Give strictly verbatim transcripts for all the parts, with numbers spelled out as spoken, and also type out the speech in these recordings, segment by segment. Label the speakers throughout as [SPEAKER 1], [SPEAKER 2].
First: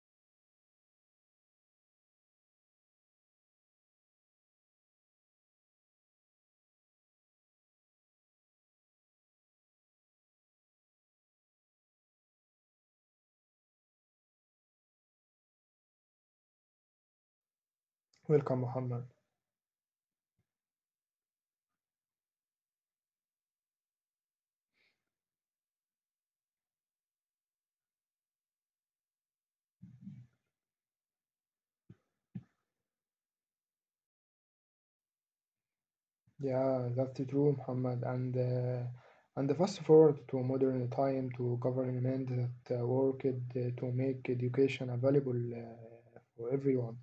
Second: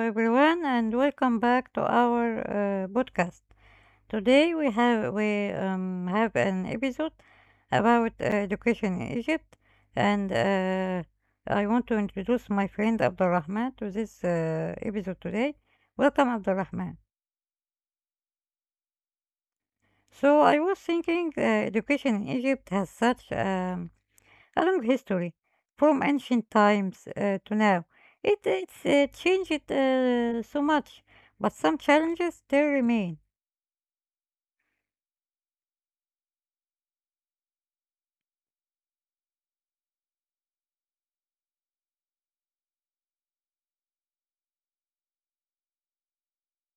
[SPEAKER 1] everyone and welcome back to our uh, podcast. Today we have we um, have an episode about uh, education in Egypt and uh, I want to introduce my friend Abdulrahman to this uh, episode today. Welcome Abdulrahman.
[SPEAKER 2] Welcome, Muhammad.
[SPEAKER 1] So I was thinking uh, education in Egypt has such um, along history from ancient times uh, to now. It it's uh, changed uh, so much, but some challenges they remain.
[SPEAKER 2] Yeah, that's true, Muhammad. And uh, and fast forward to modern time to government that uh, worked uh, to make education available uh, for everyone.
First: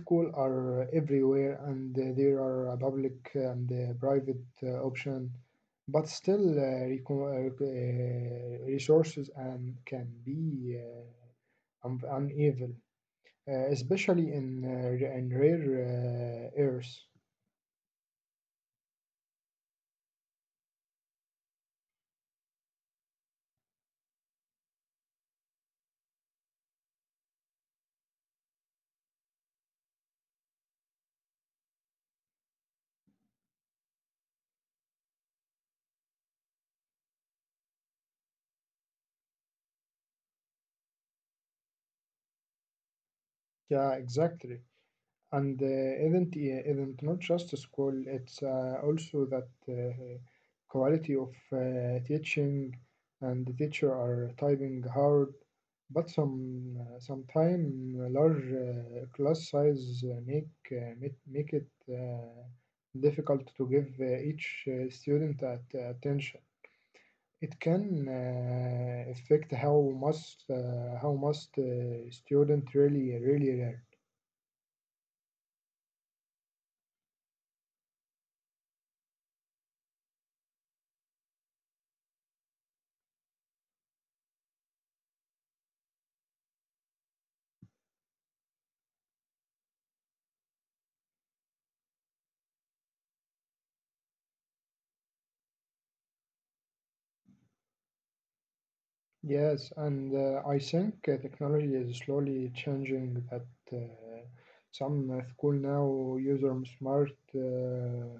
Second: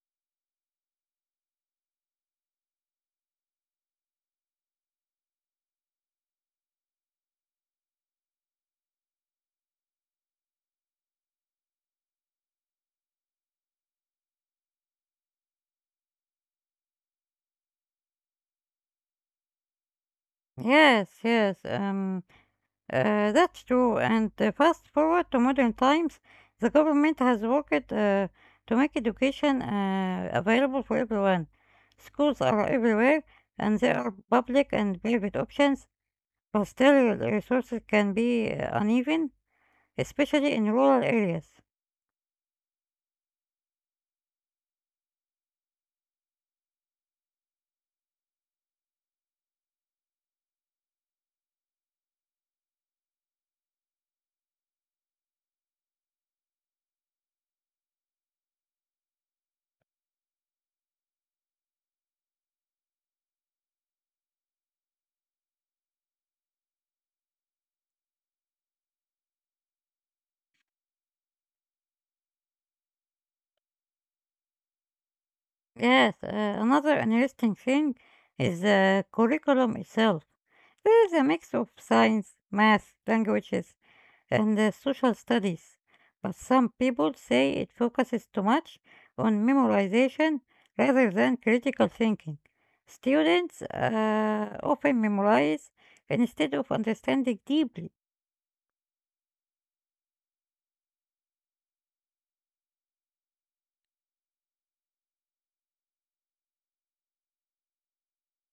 [SPEAKER 2] Schools are everywhere, and uh, there are a public and uh, private uh, option, but still uh, reco- uh, rec- uh, resources and can be uh, un- uneven, uh, especially in uh, in rare uh, areas.
[SPEAKER 1] Yes, yes, um, uh, that's true. And uh, fast forward to modern times, the government has worked uh, to make education uh, available for everyone. Schools are everywhere, and there are public and private options, but still resources can be uh, uneven, especially in rural areas.
[SPEAKER 2] Yeah, exactly. And uh, isn't i- isn't not just school. It's uh, also that uh, quality of uh, teaching and the teacher are typing hard. But some uh, sometime large uh, class size uh, make uh, make, make it uh, difficult to give uh, each uh, student at, uh, attention. It can uh, affect how must uh, how must uh, student really really learn.
[SPEAKER 1] Yes, uh, another interesting thing is the curriculum itself. There is a mix of science, math, languages, and uh, social studies. But some people say it focuses too much on memorization rather than critical thinking. Students uh, often memorize instead of understanding deeply.
[SPEAKER 2] Yes, and uh, I think uh, technology is slowly changing that. Uh, some uh, school now use um, smart uh,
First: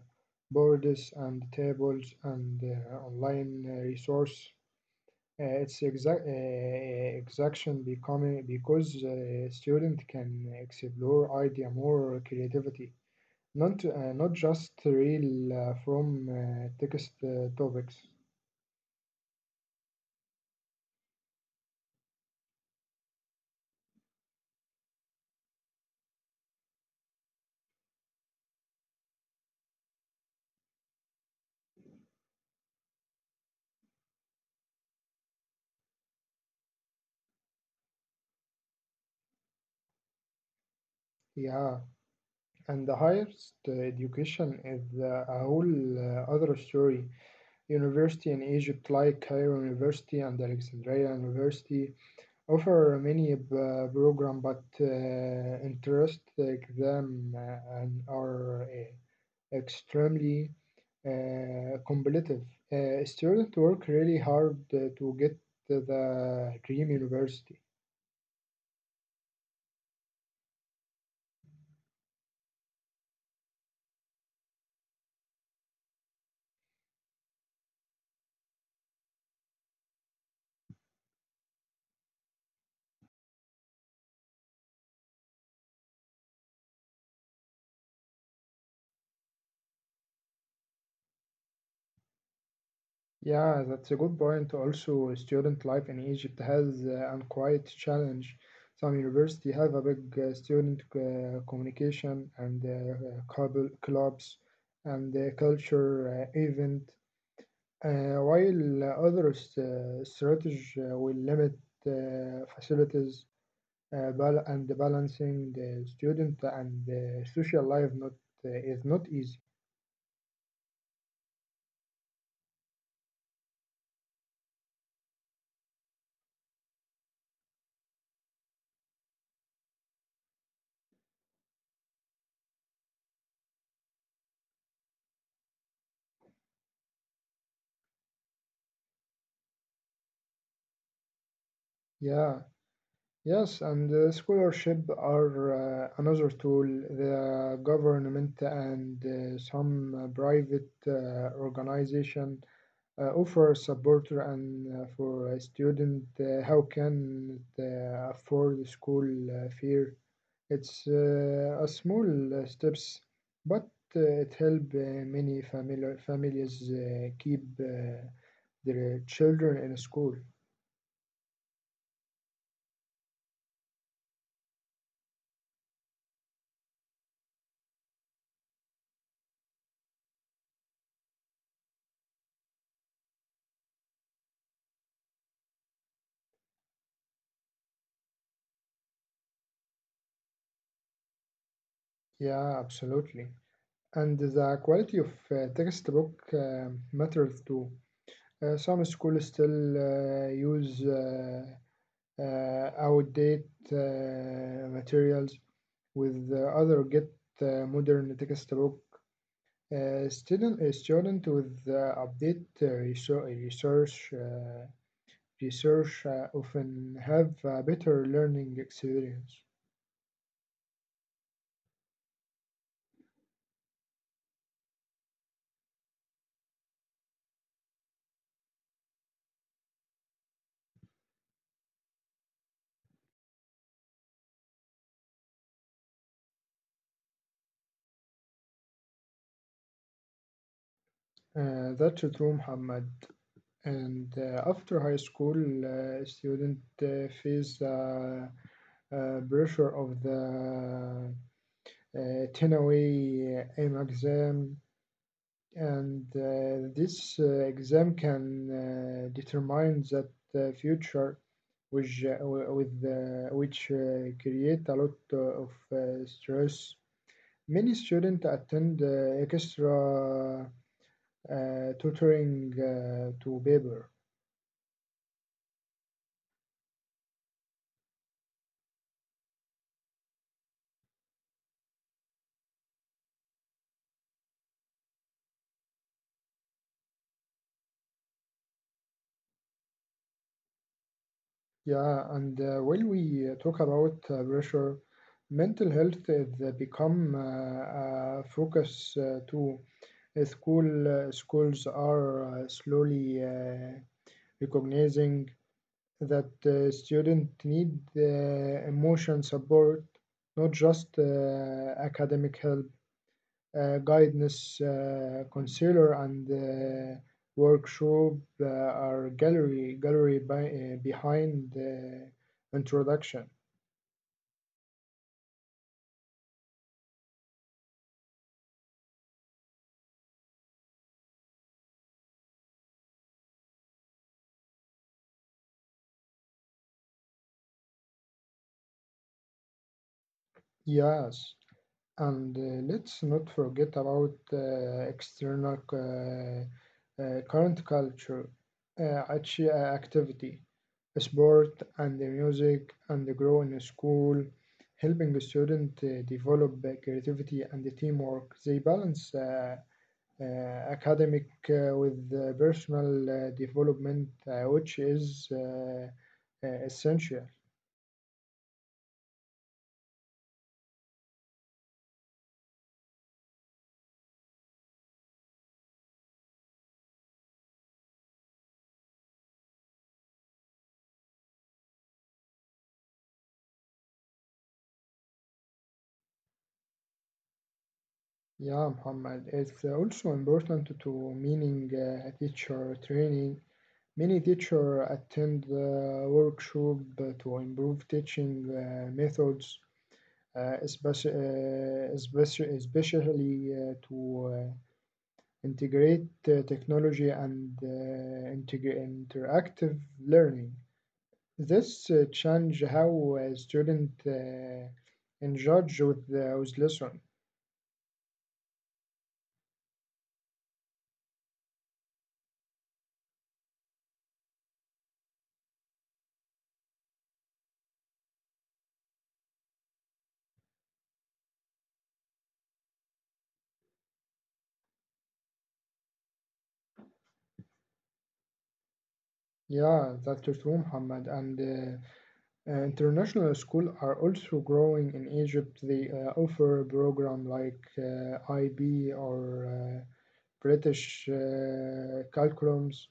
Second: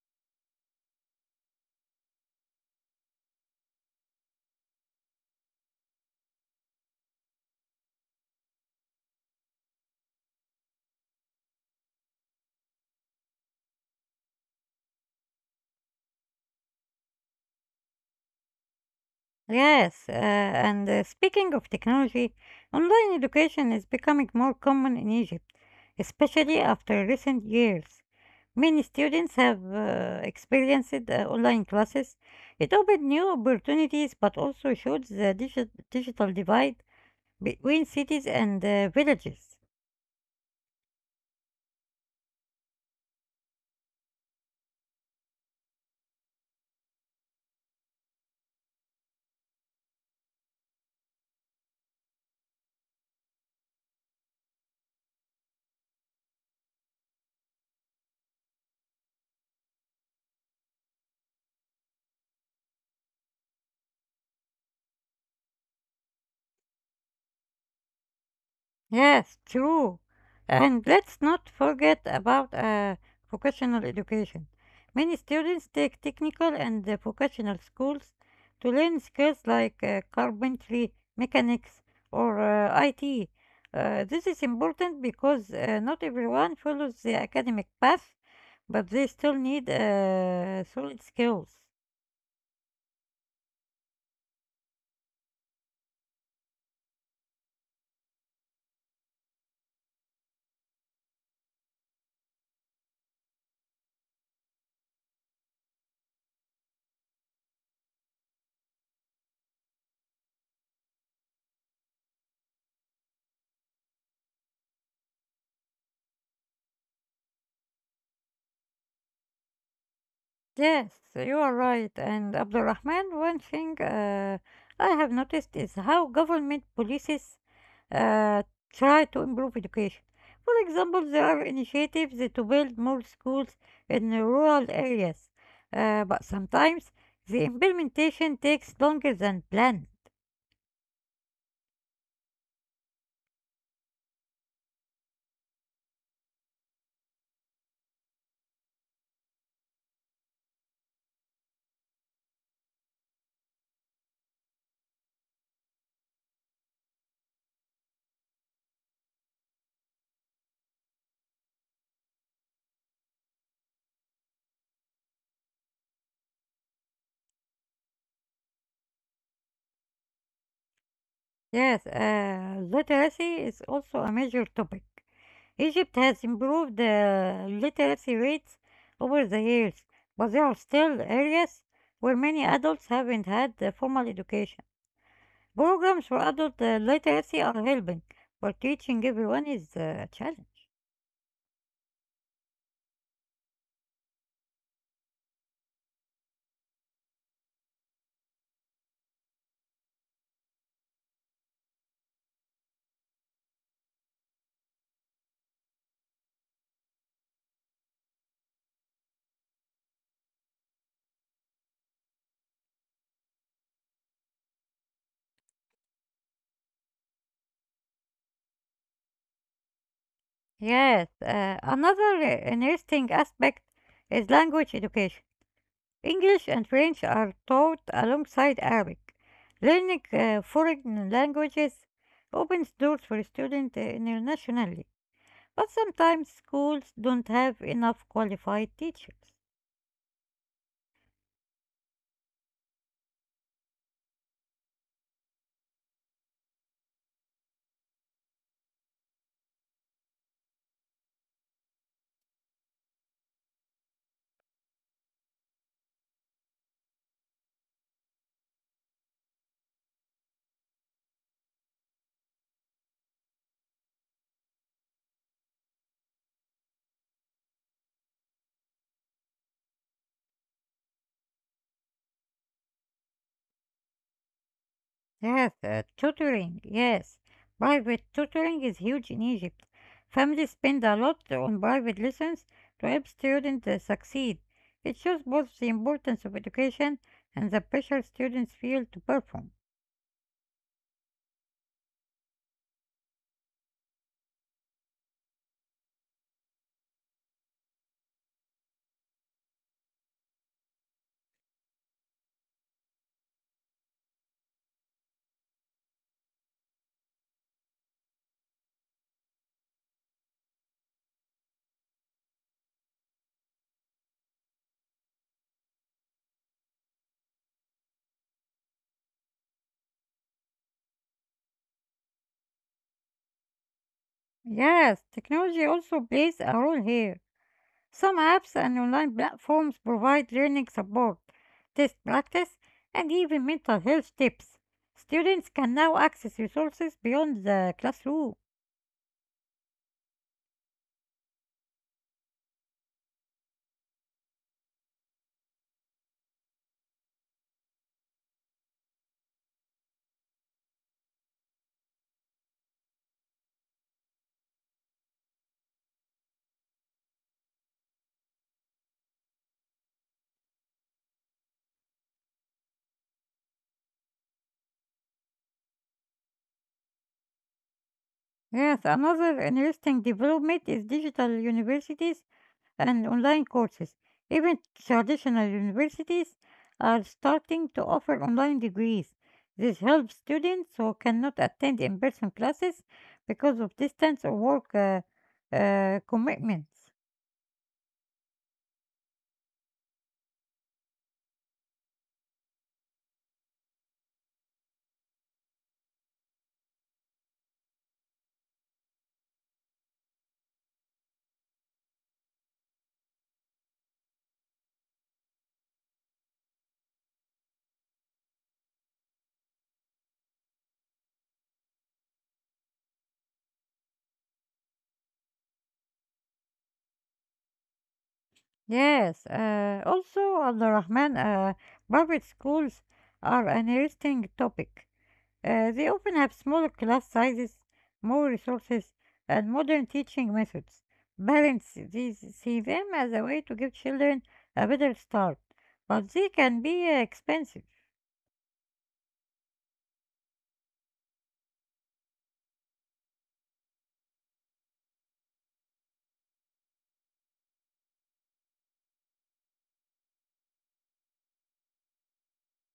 [SPEAKER 2] boards and tables and uh, online uh, resource. Uh, it's exact uh, exaction becoming because uh, student can explore idea more creativity, not uh, not just real uh, from uh, text uh, topics.
[SPEAKER 1] Yes, uh, and uh, speaking of technology, online education is becoming more common in Egypt, especially after recent years. Many students have uh, experienced uh, online classes. It opened new opportunities but also showed the digi- digital divide between cities and uh, villages.
[SPEAKER 2] Yeah. And the highest uh, education is uh, a whole uh, other story. University in Egypt, like Cairo University and Alexandria University, offer many uh, program, but uh, interest exam uh, and are uh, extremely uh, competitive. Uh, students work really hard uh, to get to the dream university.
[SPEAKER 1] Yes, true. And let's not forget about uh, vocational education. Many students take technical and uh, vocational schools to learn skills like uh, carpentry, mechanics, or uh, I T. Uh, this is important because uh, not everyone follows the academic path, but they still need uh, solid skills.
[SPEAKER 2] Yeah, that's a good point. Also, student life in Egypt has uh, an quite challenge. Some university have a big uh, student uh, communication and uh, club- clubs and uh, culture uh, event, uh, while others uh, strategy uh, will limit uh, facilities uh, bal- and balancing the student and uh, social life not uh, is not easy.
[SPEAKER 1] Yes, you are right. And Abdulrahman, one thing uh, I have noticed is how government policies uh, try to improve education. For example, there are initiatives to build more schools in the rural areas, uh, but sometimes the implementation takes longer than planned.
[SPEAKER 2] Yeah. Yes, and uh, scholarship are uh, another tool. The government and uh, some uh, private uh, organization uh, offer support and uh, for a student uh, how can it, uh, afford school uh, fare. It's uh, a small uh, steps, but uh, it help uh, many famili families uh, keep uh, their children in school.
[SPEAKER 1] Yes, uh, literacy is also a major topic. Egypt has improved uh, literacy rates over the years, but there are still areas where many adults haven't had uh, formal education. Programs for adult uh, literacy are helping, but teaching everyone is uh, a challenge.
[SPEAKER 2] Yeah, absolutely. And the quality of uh, textbook uh, matters too. Uh, some schools still uh, use uh, uh, outdated uh, materials, with uh, other get uh, modern textbook. Uh, student, a student with uh, update uh, research, research, uh, research uh, often have a better learning experience.
[SPEAKER 1] Yes, uh, another uh, interesting aspect is language education. English and French are taught alongside Arabic. Learning uh, foreign languages opens doors for students uh, internationally. But sometimes schools don't have enough qualified teachers.
[SPEAKER 2] Uh, that's true, Muhammad. And uh, after high school, uh, student uh, face uh, uh, pressure of the uh, ten-away aim exam, and uh, this uh, exam can uh, determine that the future, which uh, with uh, which uh, create a lot uh, of uh, stress. Many students attend uh, extra uh, tutoring uh, to paper.
[SPEAKER 1] Yes, uh, tutoring, yes. Private tutoring is huge in Egypt. Families spend a lot on private lessons to help students uh, succeed. It shows both the importance of education and the pressure students feel to perform.
[SPEAKER 2] Yeah, and uh, when we uh, talk about uh, pressure, mental health is uh, become uh, a focus uh, too. Uh, School uh, schools are uh, slowly uh, recognizing that uh, students need uh, emotion support, not just uh, academic help uh, guidance uh, counselor and uh, workshop uh, are gallery gallery by, uh, behind the introduction.
[SPEAKER 1] Yes, technology also plays a role here. Some apps and online platforms provide learning support, test practice, and even mental health tips. Students can now access resources beyond the classroom.
[SPEAKER 2] Yes, and uh, let's not forget about uh, external uh, uh, current culture uh, act- uh, activity sport and the music and the grow in school helping the student uh, develop uh, creativity and the teamwork they balance uh, uh, academic uh, with uh, personal uh, development, uh, which is uh, uh, essential.
[SPEAKER 1] Yes, another interesting development is digital universities and online courses. Even traditional universities are starting to offer online degrees. This helps students who cannot attend in person classes because of distance or work uh, uh, commitments.
[SPEAKER 2] Yeah, Muhammad. It's also important to meaning uh, teacher training. Many teacher attend uh, workshop uh, to improve teaching uh, methods, uh, especially, uh, especi- especially uh, to uh, integrate uh, technology and uh, integ- interactive learning. This uh, change how a student uh, engage with, the with lesson.
[SPEAKER 1] Yes, uh, also Abdurrahman, uh, private schools are an interesting topic. Uh, they often have smaller class sizes, more resources, and modern teaching methods. Parents these see them as a way to give children a better start, but they can be uh, expensive.
[SPEAKER 2] Yeah, that's true, Muhammad. And uh, uh, international school are also growing in Egypt. They uh, offer program like uh, I B or uh, British uh, curriculums.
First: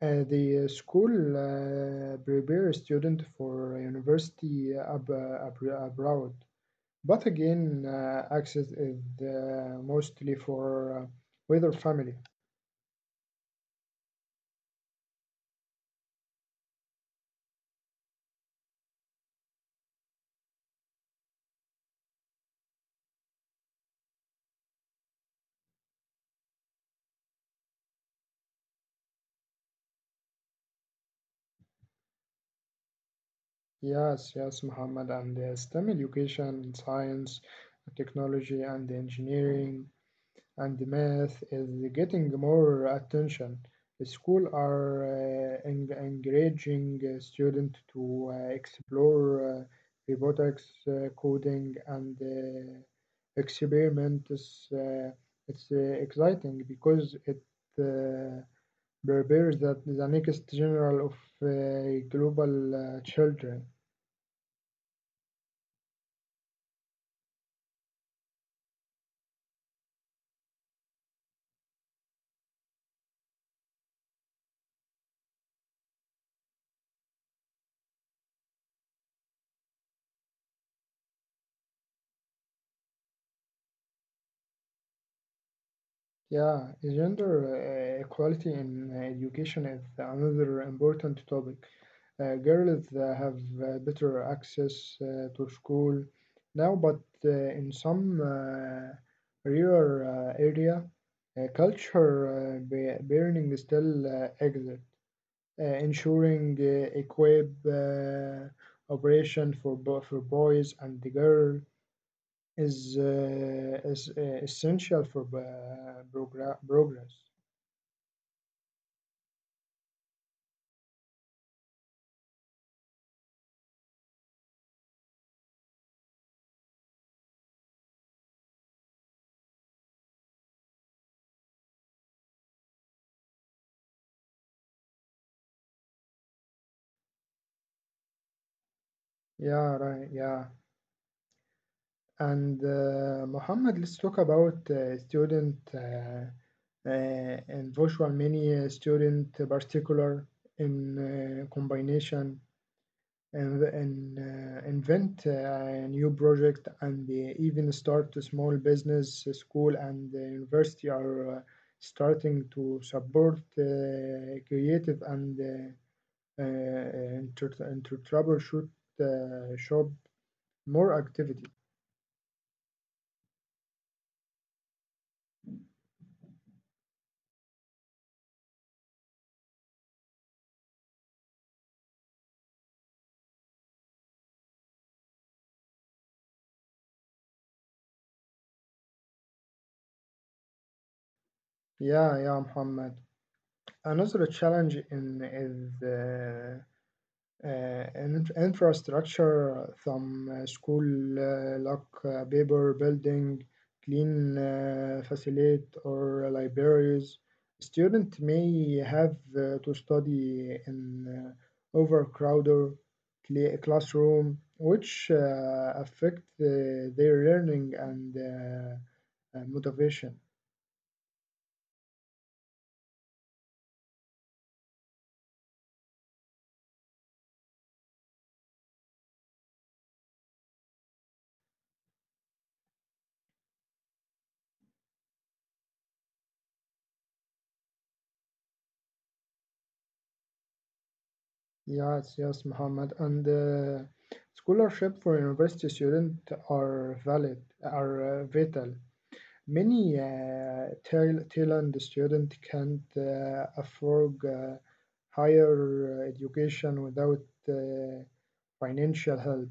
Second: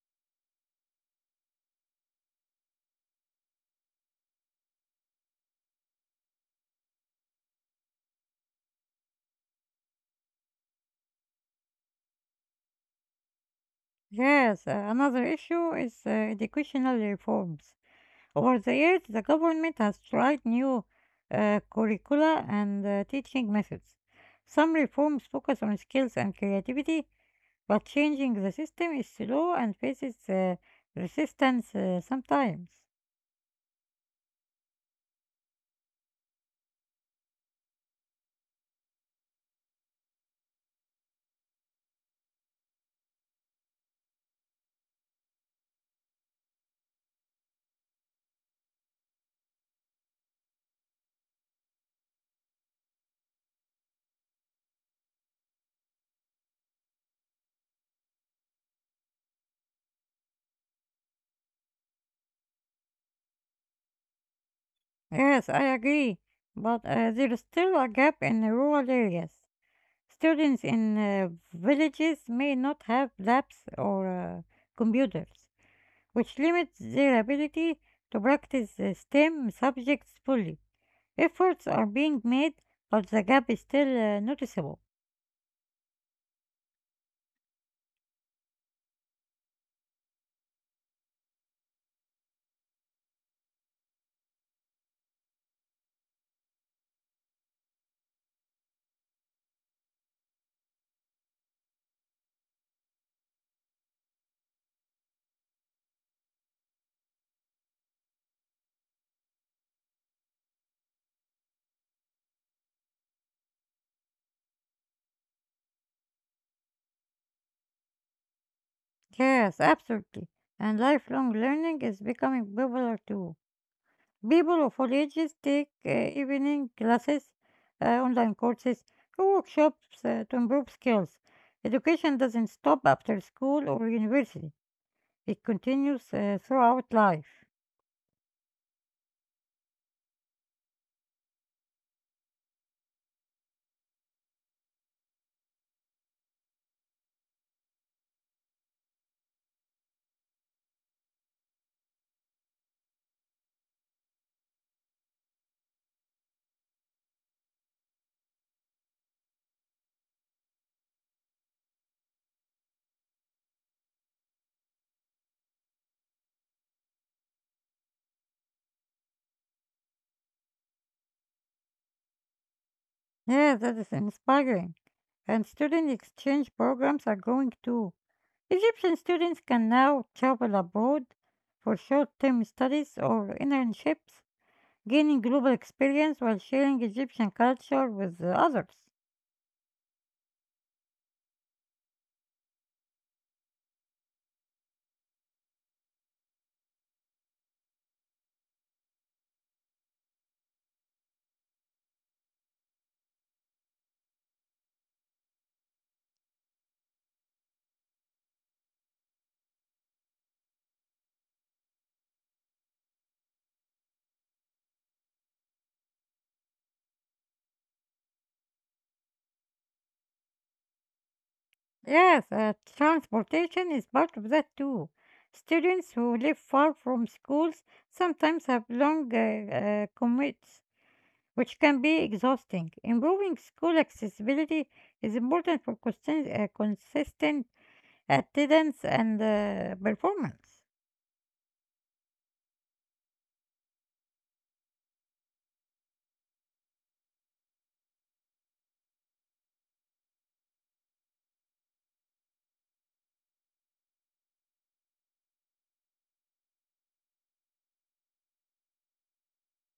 [SPEAKER 2] Uh, the uh, school uh, prepare student for university ab- abroad. But again, uh, access is uh, mostly for uh, wider family.
[SPEAKER 1] Yes, uh, another issue is uh, educational reforms. Over the years, the government has tried new uh, curricula and uh, teaching methods. Some reforms focus on skills and creativity, but changing the system is slow and faces uh, resistance uh, sometimes.
[SPEAKER 2] Yes, yes, Muhammad, and uh, STEM education, science, technology, and engineering and math is getting more attention. The school are uh, en- encouraging uh, student to uh, explore uh, robotics, uh, coding, and uh, experiments. Uh, it's uh, exciting because it uh, prepares that the the next general of uh, global uh, children.
[SPEAKER 1] Yes, I agree, but uh, there is still a gap in the rural areas. Students in uh, villages may not have labs or uh, computers, which limits their ability to practice uh, STEM subjects fully. Efforts are being made, but the gap is still uh, noticeable.
[SPEAKER 2] Yeah, gender uh, equality in uh, education is another important topic. Uh, girls uh, have uh, better access uh, to school now, but uh, in some uh, rural uh, area, uh, culture uh, ba- burning still uh, exists, uh, ensuring uh, equip uh, operation for bo- for boys and the girl is uh, is uh, essential for uh, progra- progress.
[SPEAKER 1] Yes, absolutely. And lifelong learning is becoming popular too. People of all ages take uh, evening classes, uh, online courses, or workshops uh, to improve skills. Education doesn't stop after school or university, it continues uh, throughout life.
[SPEAKER 2] Yeah, right. Yeah, and uh, Muhammad, let's talk about uh, student uh, uh, and virtual mini uh, student particular in uh, combination and and uh, invent uh, a new project and uh, even start a small business. uh, School and the university are uh, starting to support uh, creative and uh, uh, and to and to troubleshoot uh, shop more activity.
[SPEAKER 1] Yeah, that is inspiring. And student exchange programs are growing too. Egyptian students can now travel abroad for short-term studies or internships, gaining global experience while sharing Egyptian culture with the others.
[SPEAKER 2] Yeah, yeah, Muhammad. Another challenge in is uh, uh, inf- infrastructure, some uh, school, uh, like uh, paper building, clean uh, facility, or libraries. Student may have uh, to study in uh, overcrowded cla- classroom, which uh, affect uh, their learning and uh, uh, motivation.
[SPEAKER 1] Yes, uh, transportation is part of that too. Students who live far from schools sometimes have long uh, uh, commutes, which can be exhausting. Improving school accessibility is important for consisten- uh, consistent attendance and uh, performance.
[SPEAKER 2] Yes, yes, Muhammad. And uh, scholarship for university students are valid, are uh, vital. Many uh, Thai- Thailand students can't uh, afford uh, higher uh, education without uh, financial help.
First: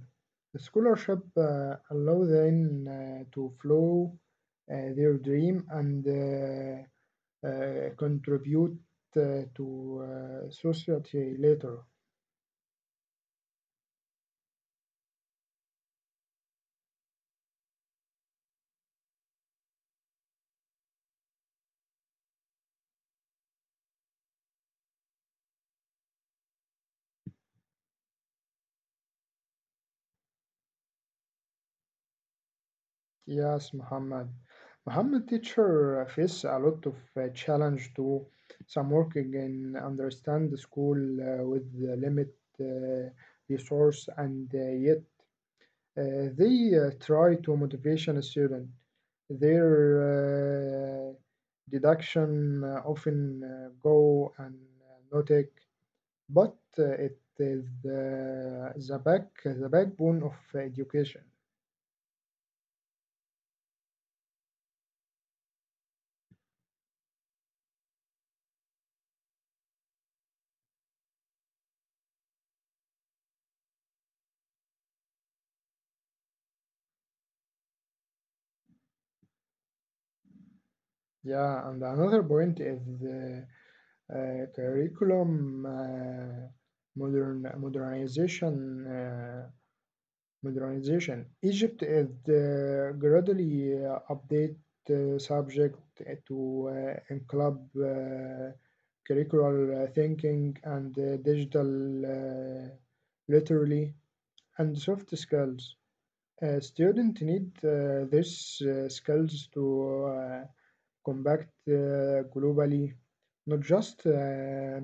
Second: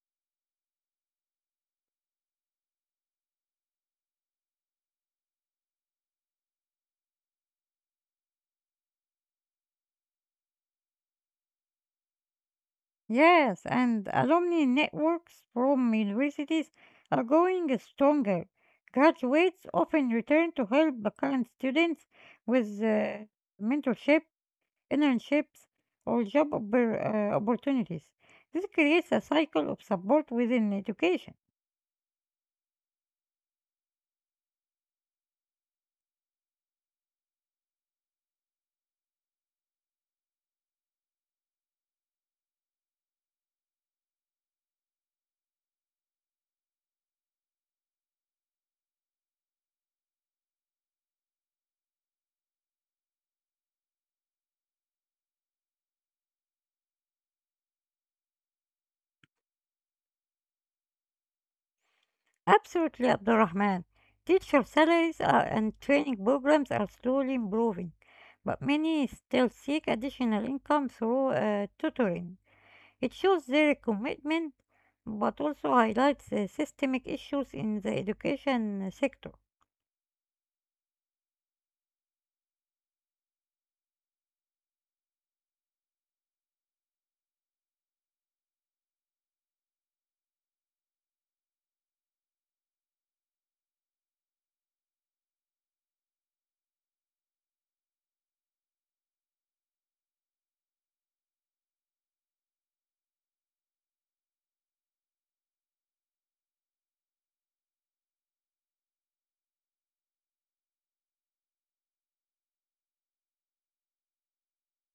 [SPEAKER 2] The scholarship uh, allow them uh, to follow uh, their dream and uh, uh, contribute uh, to uh, society later.
[SPEAKER 1] Yes, and alumni networks from universities are going stronger. Graduates often return to help the current students with uh, mentorship, internships, or job oppor- uh, opportunities. This creates a cycle of support within education.
[SPEAKER 2] Yes, Muhammad. Muhammad teacher uh, face a lot of uh, challenge to some working and understand the school uh, with the limit uh, resource and uh, yet uh, they uh, try to motivation a student. Their uh, deduction uh, often uh, go and uh, not take, but uh, it is uh, the back the backbone of education.
[SPEAKER 1] Absolutely, Abdurrahman. Teacher salaries are, and training programs are slowly improving, but many still seek additional income through uh, tutoring. It shows their commitment but also highlights the systemic issues in the education uh, sector.
[SPEAKER 2] Yeah, and another point is uh, uh, curriculum uh, modern modernization uh, modernization. Egypt is uh, gradually uh, update uh, subject eh, to uh, include uh, curricular uh, thinking and uh, digital uh, literally and soft skills. Uh, students need uh, these uh, skills to uh, combat uh, globally, not just uh,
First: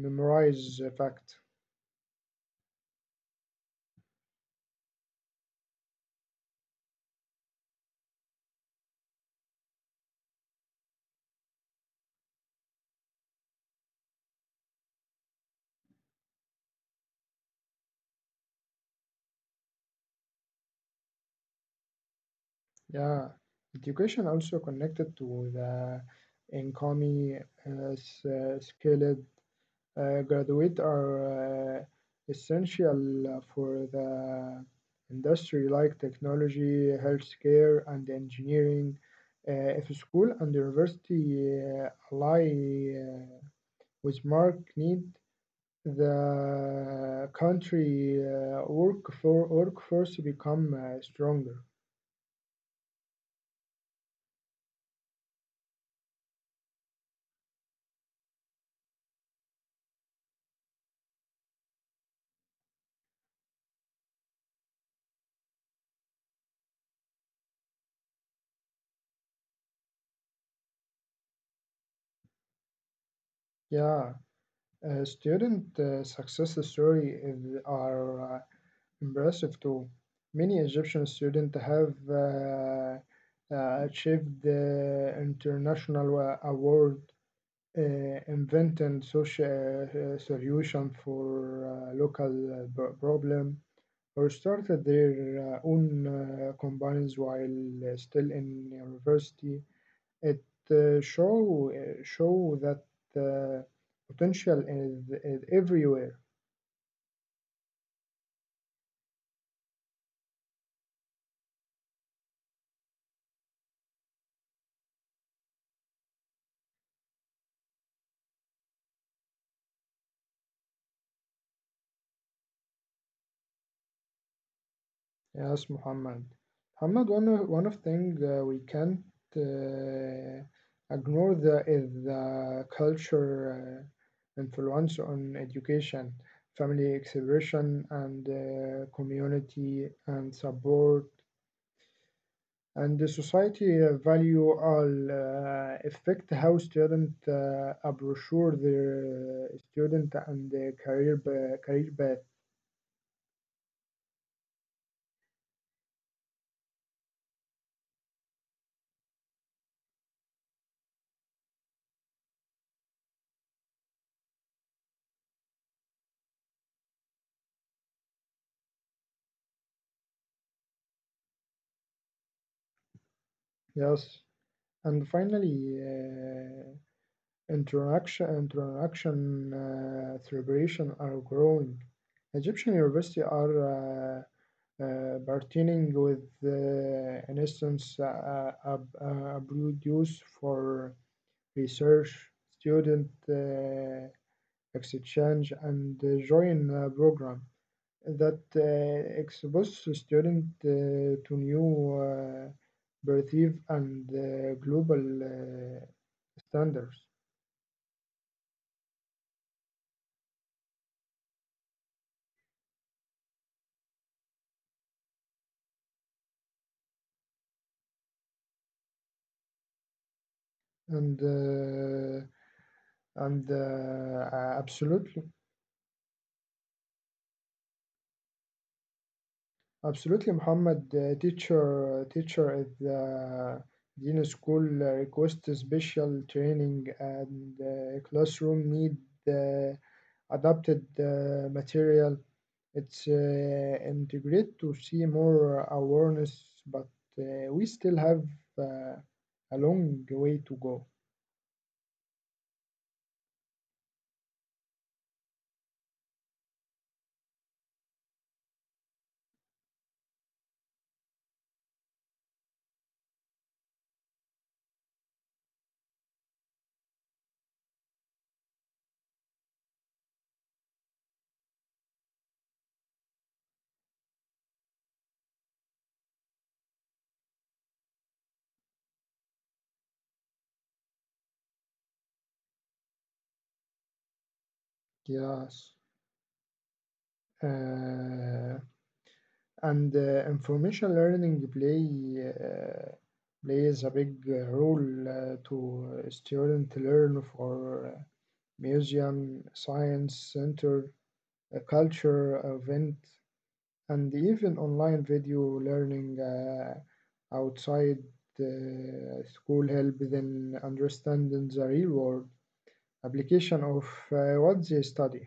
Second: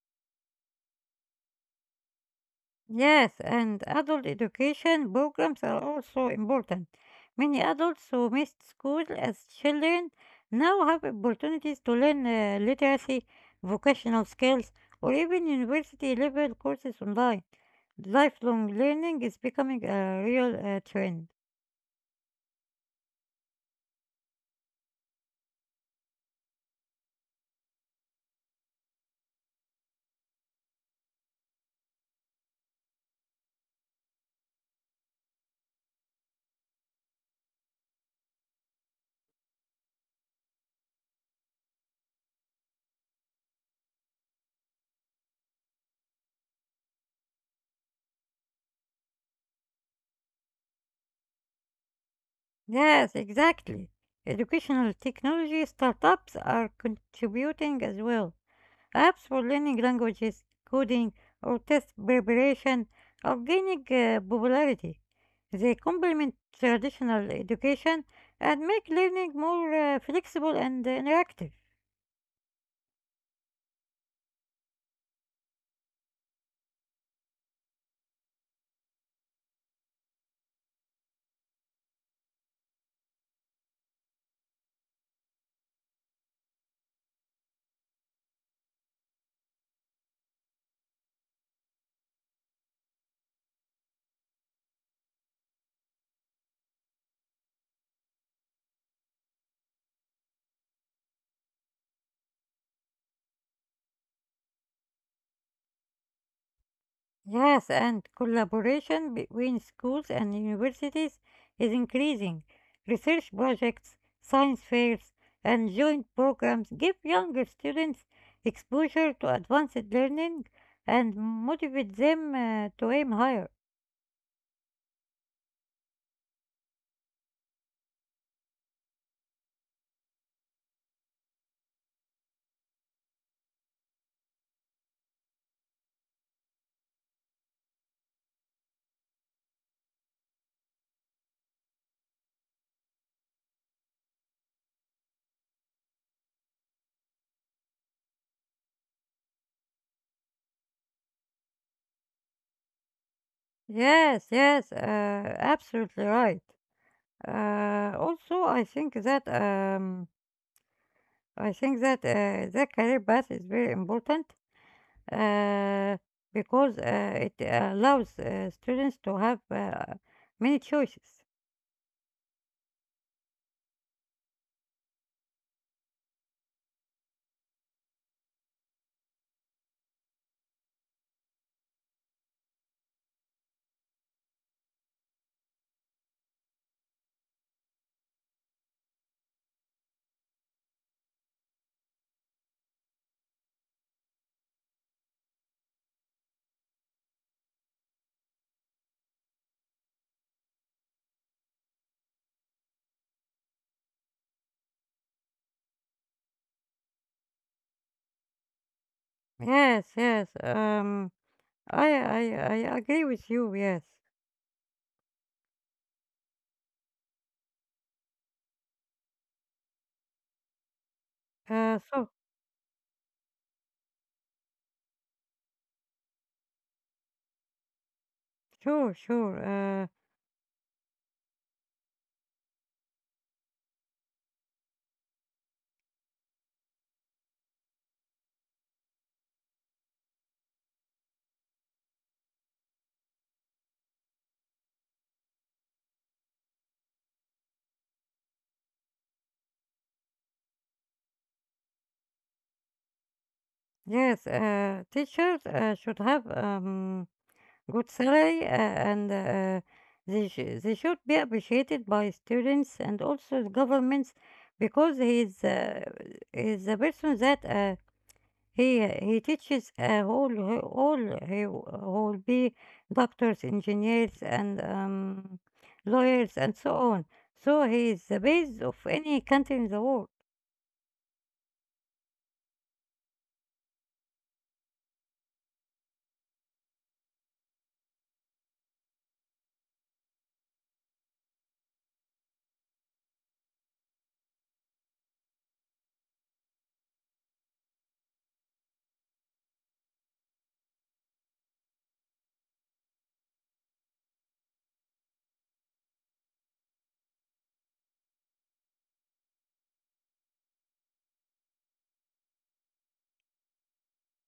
[SPEAKER 2] memorize a fact.
[SPEAKER 1] Yes, and adult education programs are also important. Many adults who missed school as children now have opportunities to learn uh, literacy, vocational skills, or even university level courses online. Lifelong learning is becoming a real uh, trend.
[SPEAKER 2] Yeah, education also connected to the economy, uh, s- uh, scaled. Uh, graduate are uh, essential for the industry like technology, healthcare, and engineering. Uh, if school and university uh, ally uh, with mark need, the country uh, work for workforce become uh, stronger.
[SPEAKER 1] Yes, exactly. Educational technology startups are contributing as well. Apps for learning languages, coding, or test preparation are gaining uh, popularity. They complement traditional education and make learning more uh, flexible and uh, interactive.
[SPEAKER 2] Yeah, uh, student uh, success story is, are uh, impressive too. Many Egyptian students have uh, uh, achieved the international uh, award, uh, inventing social uh, solution for uh, local uh, pro- problem, or started their uh, own uh, companies while uh, still in university. It uh, show uh, show that uh, potential is, is everywhere.
[SPEAKER 1] Yes, and collaboration between schools and universities is increasing. Research projects, science fairs, and joint programs give younger students exposure to advanced learning and motivate them uh, to aim higher.
[SPEAKER 2] Yes, Muhammad. Muhammad, one of, one of thing uh, we can't uh, ignore the is the culture uh, influence on education, family expression, and uh, community and support, and the society uh, value all uh, affect how student uh, approach their uh, student and their career pa- career path.
[SPEAKER 1] Yes, yes, uh, absolutely right. Uh, also, I think that um, I think that uh, the career path is very important. uh, because uh, it uh, allows uh, students to have uh, many choices.
[SPEAKER 2] Yes, and finally. Uh, Interaction interaction uh, celebration are growing. Egyptian universities are uh, uh, partnering with, uh, an instance, uh, a, a, produce for research, student uh, exchange, and uh, join a program that uh, expose student uh, to new uh, perspective and uh, global uh, standards.
[SPEAKER 1] Yes, yes. Um, I, I, I agree with you. Yes.
[SPEAKER 2] And uh, and
[SPEAKER 1] Uh,
[SPEAKER 2] uh,
[SPEAKER 1] so
[SPEAKER 2] uh, absolutely, absolutely, Muhammad. Uh,
[SPEAKER 1] sure, sure.
[SPEAKER 2] teacher,
[SPEAKER 1] Uh,
[SPEAKER 2] teacher at the Dino School uh, request special training and uh, classroom need uh, adapted uh, material. It's uh, integrate to see more awareness, but uh, we still have uh, a long way to go.
[SPEAKER 1] Yes. Uh, teachers uh, should have um good salary uh, and uh, they sh- they should be appreciated by students and also the governments because he is uh, he is a person that uh, He uh, he teaches uh, all he- all he will be doctors, engineers, and um, lawyers, and so on. So he is the base of any country in the world.
[SPEAKER 2] Yes. Uh, And uh, information learning play uh, plays a big uh, role uh, to student learn for uh, museum, science center, uh, culture event, and even online video learning uh, outside uh, school help them understanding the real world application of uh, what they study.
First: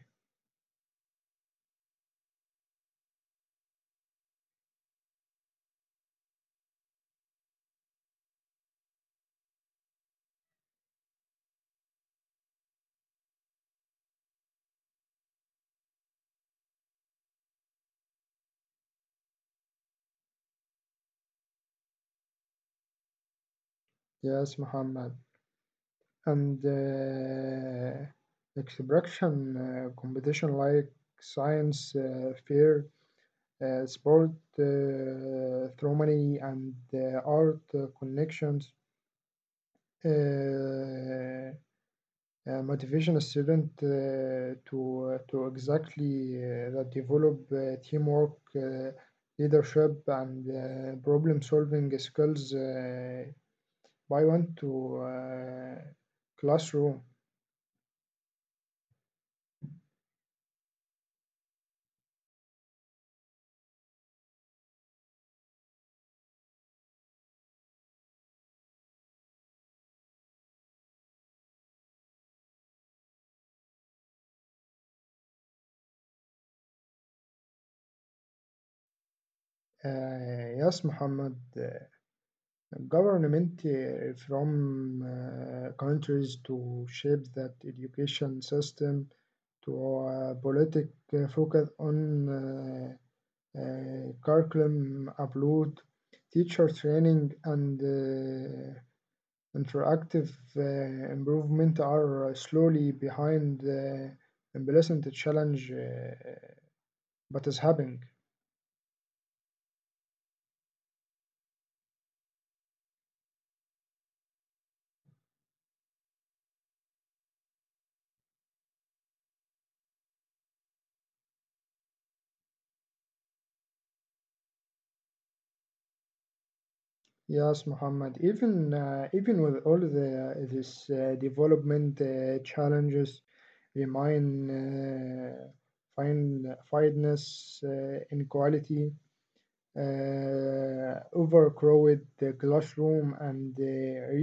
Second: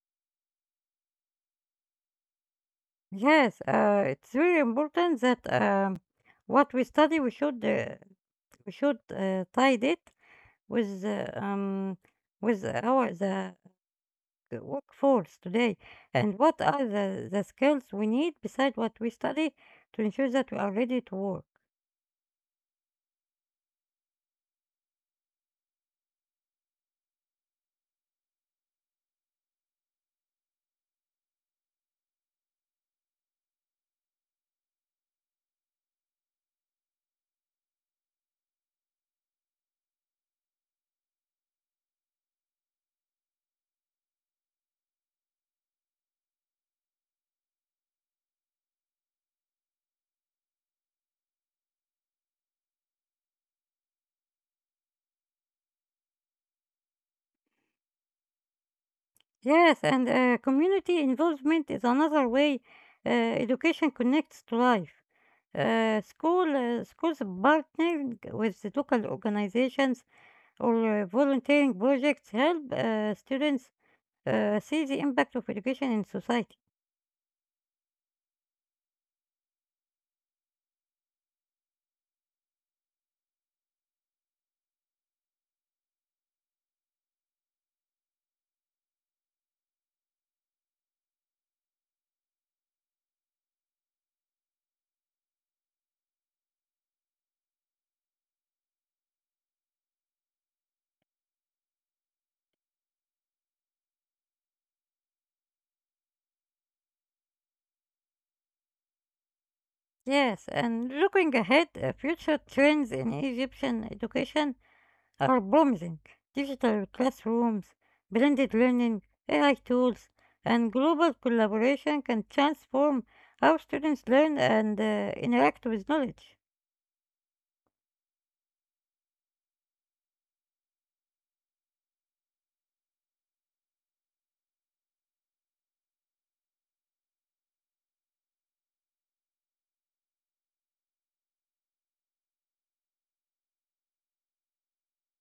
[SPEAKER 1] Yes, uh, it's very important that um, what we study we should uh, we should uh, tie it with uh, um, with our the workforce today, and what are the, the skills we need beside what we study to ensure that we are ready to work.
[SPEAKER 2] Yes, Muhammad. And uh, expression uh, competition like science uh, fair, uh, sport, uh, harmony, and uh, art uh, connections. Uh, uh, Motivation a student uh, to uh, to exactly uh, that develop uh, teamwork, uh, leadership, and uh, problem solving skills. Uh, by one to uh, classroom.
[SPEAKER 1] Yes, and uh, community involvement is another way uh, education connects to life. Uh, school, uh, schools partnering with the local organizations or uh, volunteering projects help uh, students uh, see the impact of education in society.
[SPEAKER 2] Uh, yes, Muhammad. Uh, government uh, from uh, countries to shape that education system to a politic uh, focus on uh, uh, curriculum upload, teacher training, and uh, interactive uh, improvement are slowly behind the emblazoned challenge, uh, but is happening.
[SPEAKER 1] Yes, and looking ahead, uh, future trends in Egyptian education are promising. Digital classrooms, blended learning, A I tools, and global collaboration can transform how students learn and uh, interact with knowledge.
[SPEAKER 2] Yes, Muhammad. Even uh, even with all the this uh, development uh, challenges, remain uh, find fineness, uh, inequality, uh, overcrowded the classroom, and the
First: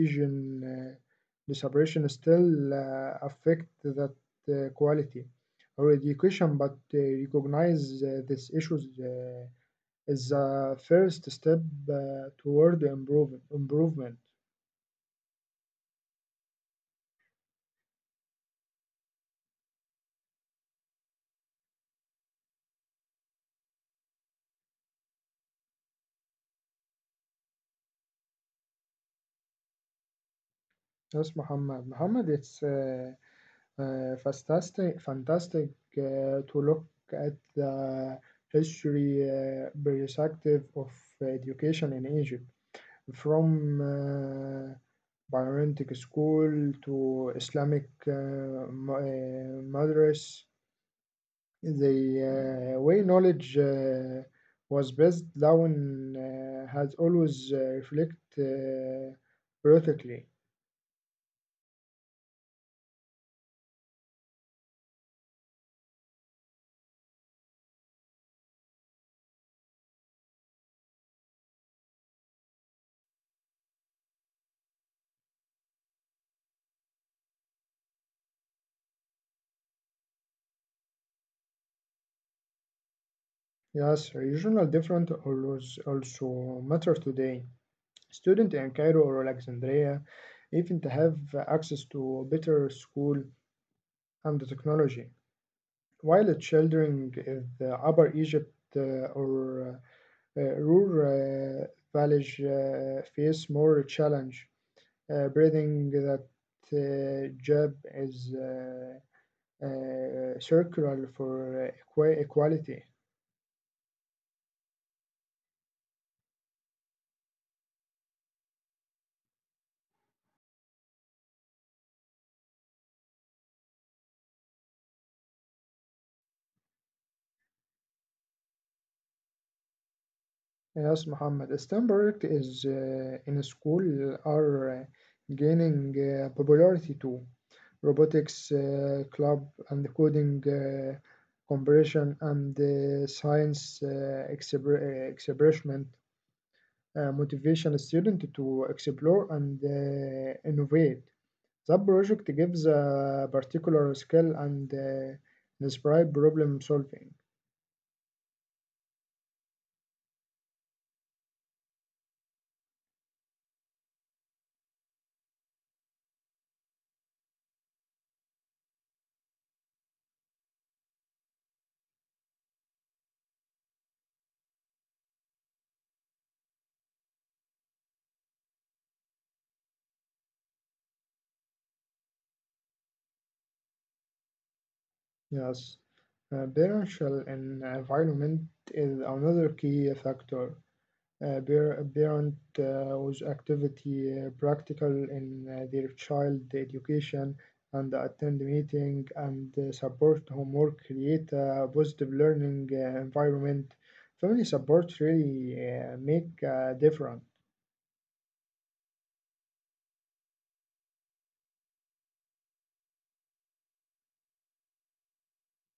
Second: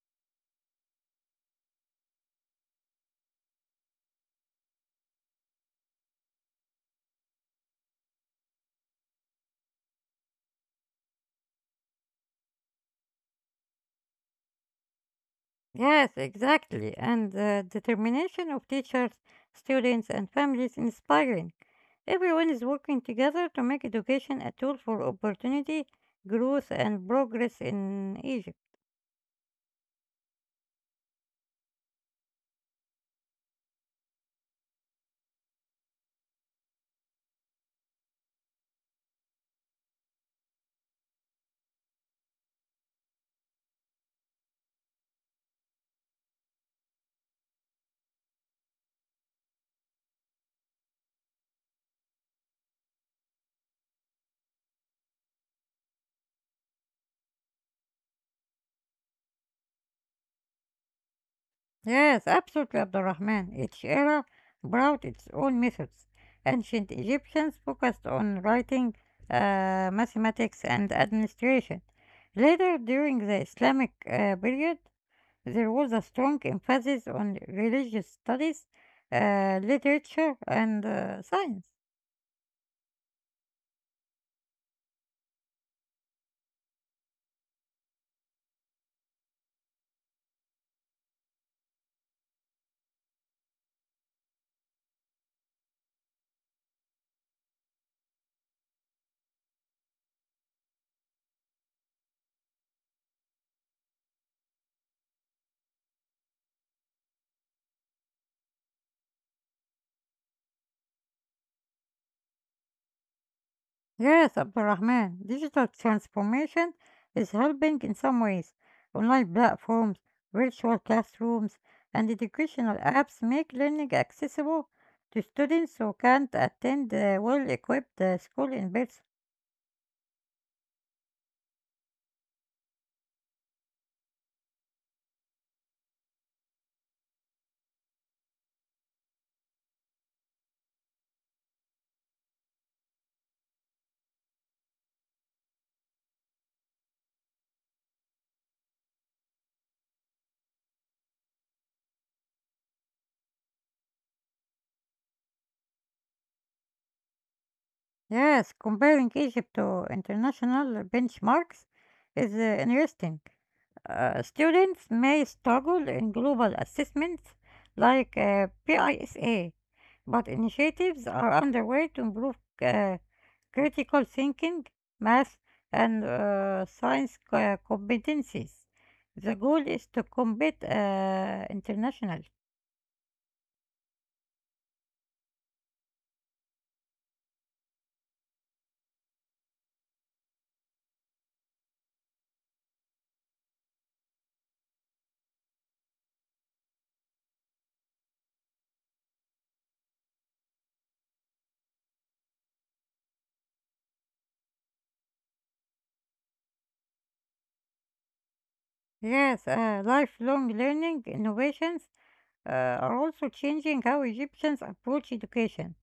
[SPEAKER 2] region uh, separation still uh, affect that uh, quality or education. But uh, recognize uh, these issues Uh, is a first step uh, toward improve, improvement.
[SPEAKER 1] Yes, exactly. And the determination of teachers, students, and families inspiring. Everyone is working together to make education a tool for opportunity, growth, and progress in Egypt.
[SPEAKER 2] Yes, Muhammad. Muhammad, it's uh, uh, fantastic, fantastic uh, to look at the history uh, perspective of education in Egypt, from uh, Byronic school to Islamic uh, ma- uh, madrasa. The uh, way knowledge uh, was passed down uh, has always uh, reflected uh, perfectly.
[SPEAKER 1] Yes, absolutely, Abdurrahman. Each era brought its own methods. Ancient Egyptians focused on writing, uh, mathematics, and administration. Later, during the Islamic uh, period, there was a strong emphasis on religious studies, uh, literature, and uh, science.
[SPEAKER 2] Yes, regional difference always also matter today. Student in Cairo or Alexandria even to have access to better school and the technology, while the children in the Upper Egypt uh, or uh, rural uh, village uh, face more challenge uh, breathing that uh, job is uh, uh, circular for uh, equality.
[SPEAKER 1] Yes, Abdurrahman, digital transformation is helping in some ways. Online platforms, virtual classrooms, and educational apps make learning accessible to students who can't attend a well-equipped uh, school in person.
[SPEAKER 2] Yes, Muhammad. STEM project is uh, in school are uh, gaining uh, popularity too. Robotics uh, club and coding uh, compression and uh, science uh, exper- uh, experiment uh, motivation a student to explore and uh, innovate. That project gives a particular skill and uh, describe problem solving.
[SPEAKER 1] Yes, comparing Egypt to international benchmarks is uh, interesting. Uh, students may struggle in global assessments like uh, PISA, but initiatives are underway to improve uh, critical thinking, math, and uh, science co- competencies. The goal is to compete uh, internationally.
[SPEAKER 2] Yes, uh, parental en- environment is another key factor. Uh, par- parent uh, with activity uh, practical in uh, their child education and attend meeting and uh, support homework, create a positive learning uh, environment. Family support really uh, make a difference.
[SPEAKER 1] Yes, uh, lifelong learning innovations uh, are also changing how Egyptians approach education.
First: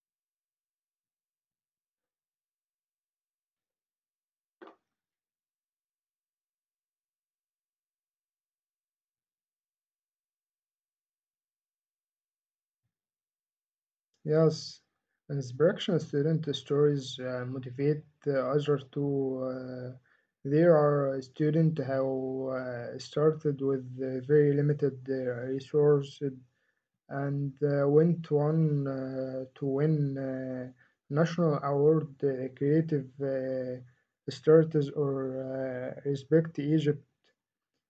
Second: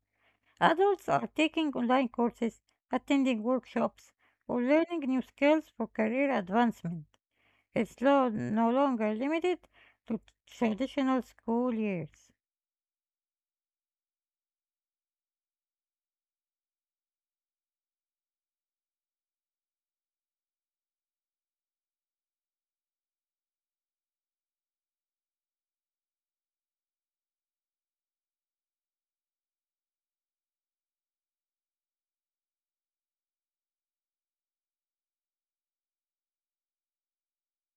[SPEAKER 1] Adults are taking online courses, attending workshops, or learning new skills for career advancement. It's lo- no longer limited to traditional school years.
[SPEAKER 2] Yes, inspiration student stories uh, motivate uh, others to. Uh, there are a student who uh, started with uh, very limited uh, resources and uh, went on uh, to win uh, national award uh, creative uh, starters or uh, respect Egypt.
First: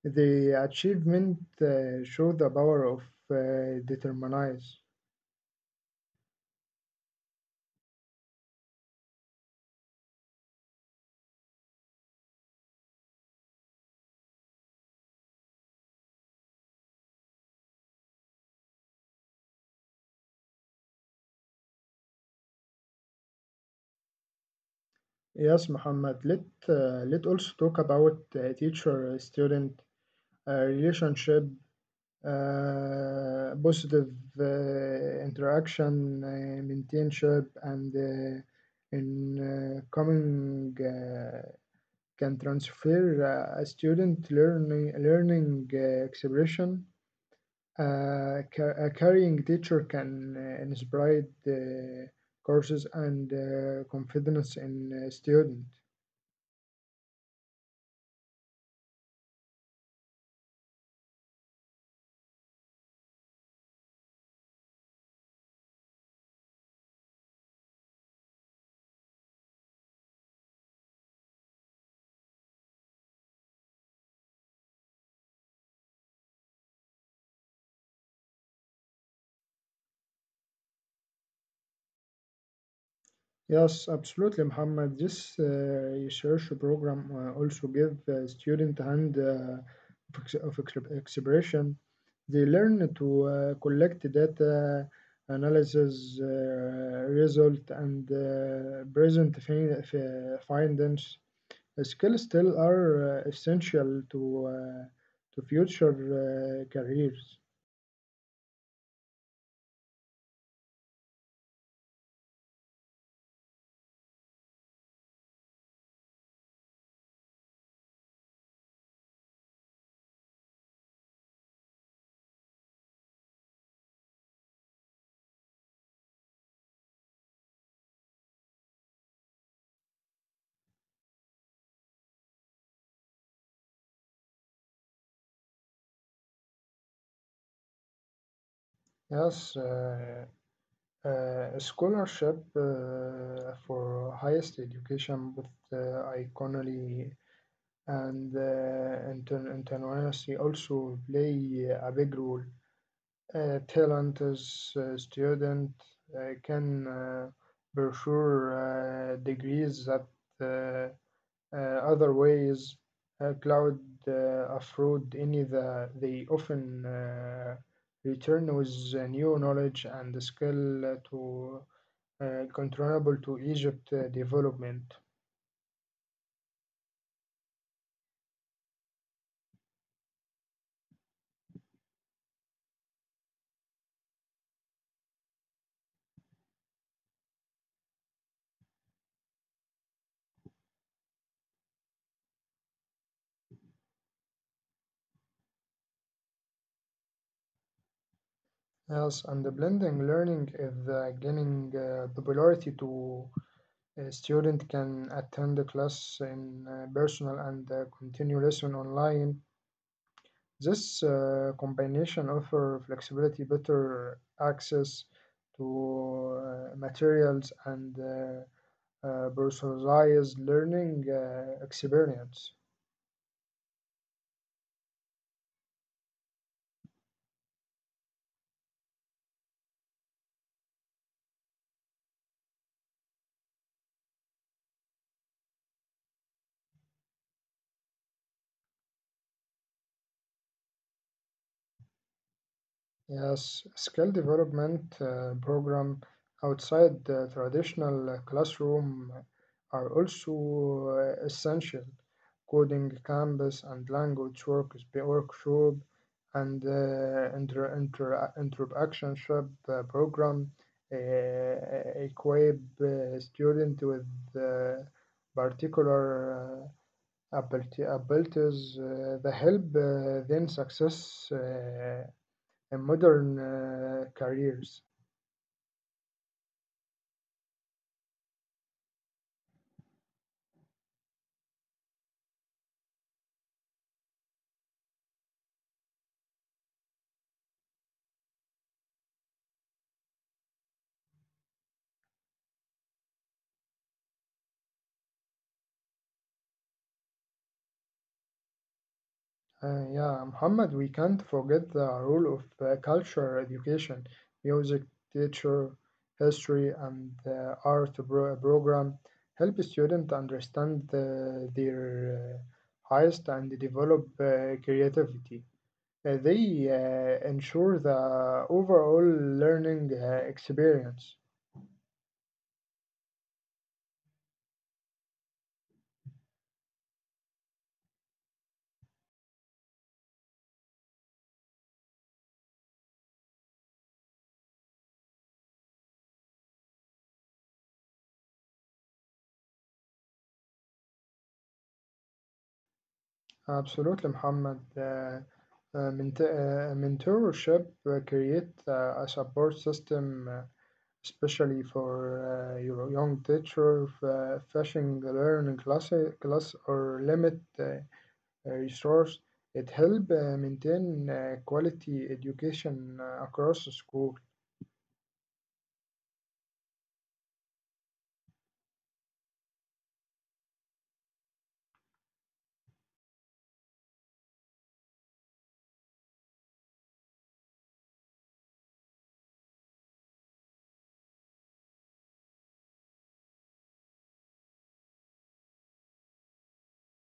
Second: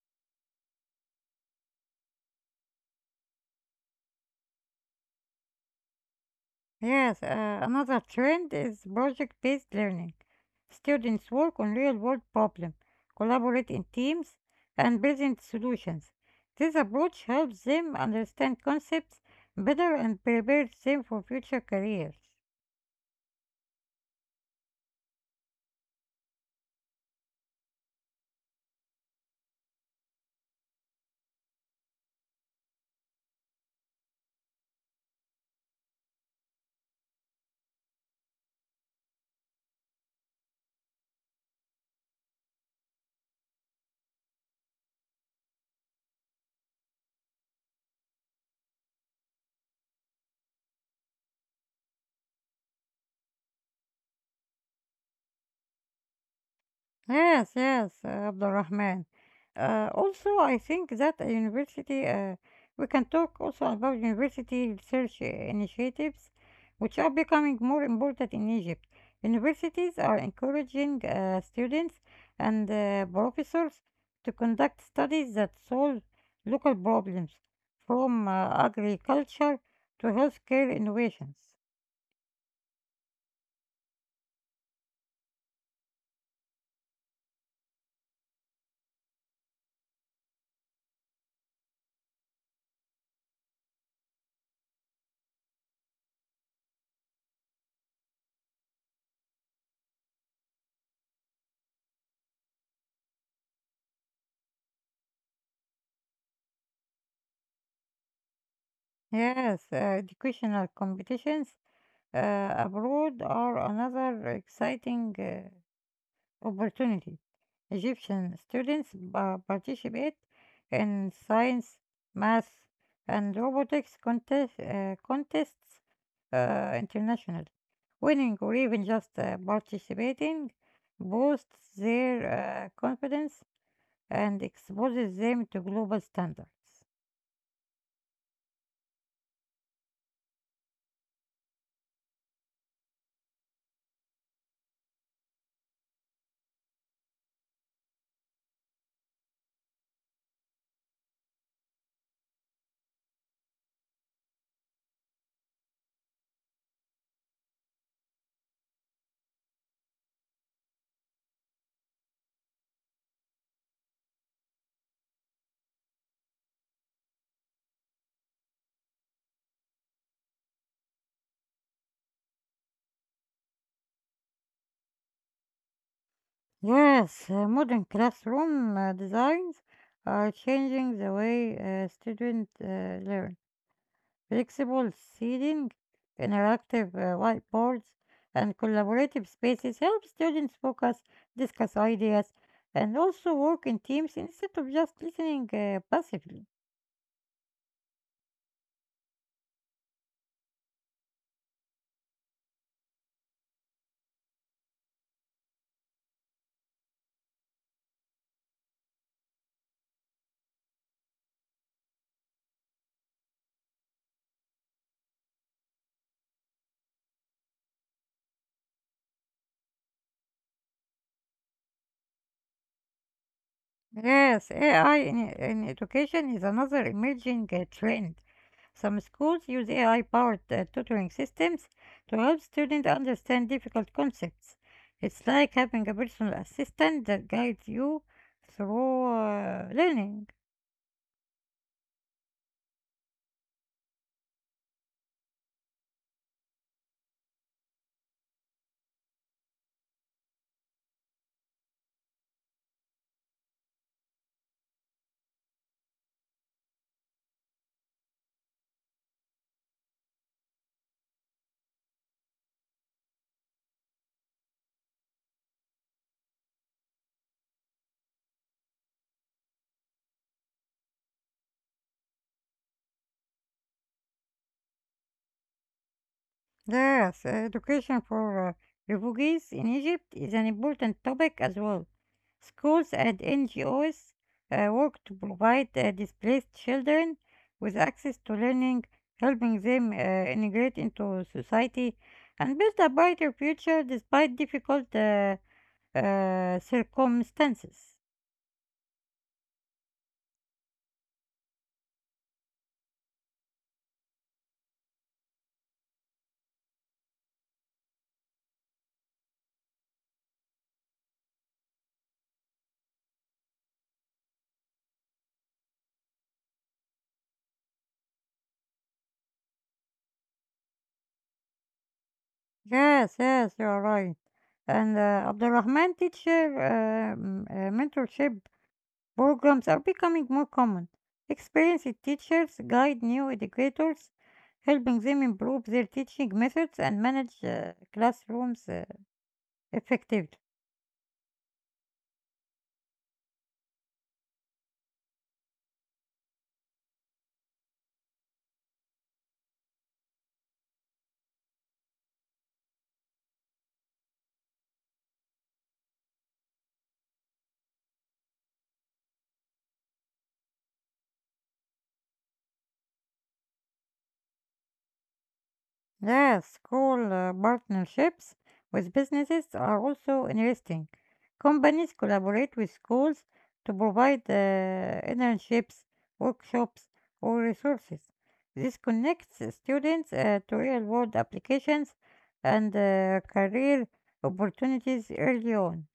[SPEAKER 2] The achievement uh, show the power of uh, determinism.
[SPEAKER 1] Yes, uh, another trend is project based learning. Students work on real world problems, collaborate in teams, and present solutions. This approach helps them understand concepts better and prepares them for future careers.
[SPEAKER 2] Yes, Muhammad. Let uh, let also talk about uh, teacher uh, student uh, relationship, uh, positive uh, interaction, uh, mentorship, and uh, in uh, coming uh, can transfer uh, a student learning learning uh, expression. Uh, ca- a carrying teacher can uh, inspire uh, courses and uh, confidence in uh, student.
[SPEAKER 1] Yes, yes, uh, Abdulrahman. Uh, also, I think that a university, uh, we can talk also about university research uh, initiatives, which are becoming more important in Egypt. Universities are encouraging uh, students and uh, professors to conduct studies that solve local problems, from uh, agriculture to healthcare innovations.
[SPEAKER 2] Yes, absolutely, Muhammad. This uh, research program uh, also give uh, student hand uh, of ex- of ex- expression. They learn to uh, collect data, analysis uh, result, and uh, present fin- f- findings. Skills still are uh, essential to uh, to future uh, careers.
[SPEAKER 1] Yes, uh, educational competitions uh, abroad are another exciting uh, opportunity. Egyptian students pa- participate in science, math, and robotics contest, uh, contests uh, internationally. Winning or even just uh, participating boosts their uh, confidence and exposes them to global standards.
[SPEAKER 2] Yes, uh, Uh, scholarship uh, for highest education with uh, economy and uh, inter- internationality also play a big role. Uh, talented uh, student uh, can uh, pursue uh, degrees that uh, uh, other ways uh, cloud uh, afford any the they often uh, return with uh, new knowledge and skill to uh, controllable to Egypt uh, development.
[SPEAKER 1] Yes, uh, modern classroom uh, designs are changing the way uh, students uh, learn. Flexible seating, interactive uh, whiteboards, and collaborative spaces help students focus, discuss ideas, and also work in teams instead of just listening uh, passively.
[SPEAKER 2] Yes, and the blending learning is uh, gaining uh, popularity to a student can attend the class in uh, personal and uh, continue lesson online. This uh, combination offer flexibility, better access to uh, materials and uh, uh, personalized learning uh, experience.
[SPEAKER 1] Yes, A I in, in education is another emerging uh, trend. Some schools use A I-powered uh, tutoring systems to help students understand difficult concepts. It's like having a personal assistant that guides you through uh, learning.
[SPEAKER 2] Yes, skill development uh, program outside the traditional uh, classroom are also uh, essential. Coding campus and language work, workshop and uh, inter, inter, interactionship uh, program uh, equip uh, student with uh, particular uh, ability, abilities uh, that help uh, them success. Uh, in modern uh, careers.
[SPEAKER 1] Yes, education for uh, refugees in Egypt is an important topic as well. Schools and N G Os uh, work to provide uh, displaced children with access to learning, helping them uh, integrate into society and build a brighter future despite difficult uh, uh, circumstances.
[SPEAKER 2] Uh, yeah, Muhammad, we can't forget the role of uh, cultural education, music, teacher, history, and uh, art pro- program help students understand uh, their uh, highest and develop uh, creativity. Uh, they uh, ensure the overall learning uh, experience.
[SPEAKER 1] Yes, yes, you are right. And uh, Abdulrahman teacher, uh, uh, mentorship programs are becoming more common. Experienced teachers guide new educators, helping them improve their teaching methods and manage uh, classrooms uh, effectively.
[SPEAKER 2] Absolutely, Muhammad. Uh, uh, ment- uh, mentorship uh, create uh, a support system uh, especially for uh, your young teacher f- uh, fashion learning class, class or limit uh, uh, resource. It help uh, maintain uh, quality education uh, across the school.
[SPEAKER 1] Yes, school uh, partnerships with businesses are also interesting. Companies collaborate with schools to provide uh, internships, workshops, or resources. This connects students uh, to real world applications and uh, career opportunities early on.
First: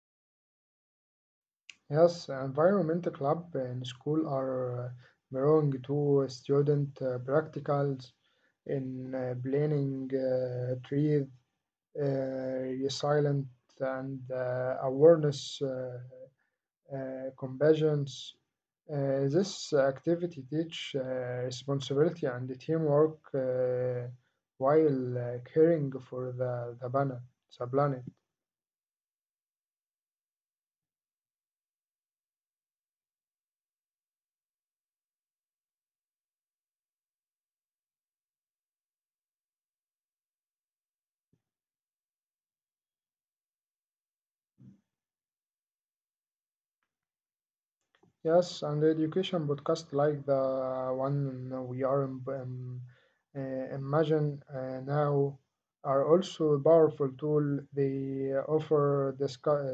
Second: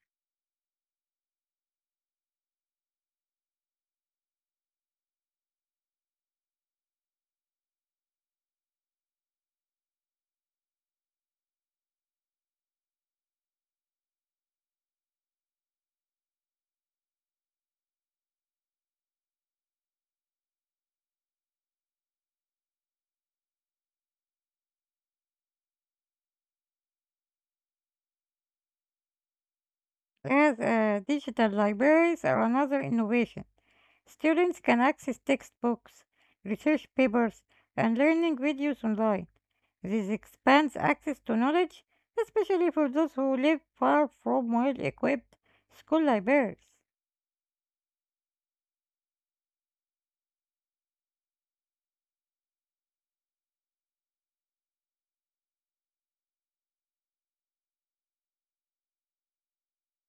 [SPEAKER 2] Yes, environmental club in school are uh, belong to student uh, practicals in uh, planning uh, tree uh, resilient and uh, awareness. Uh, uh, compassions. Uh, this activity teach uh, responsibility and teamwork uh, while uh, caring for the, the planet, the planet.
[SPEAKER 1] As uh, Digital libraries are another innovation. Students can access textbooks, research papers, and learning videos online. This expands access to knowledge, especially for those who live far from well equipped school libraries.
[SPEAKER 2] Yes, and education podcast like the one we are im- um, uh, imagine uh, now are also a powerful tool. They offer discu-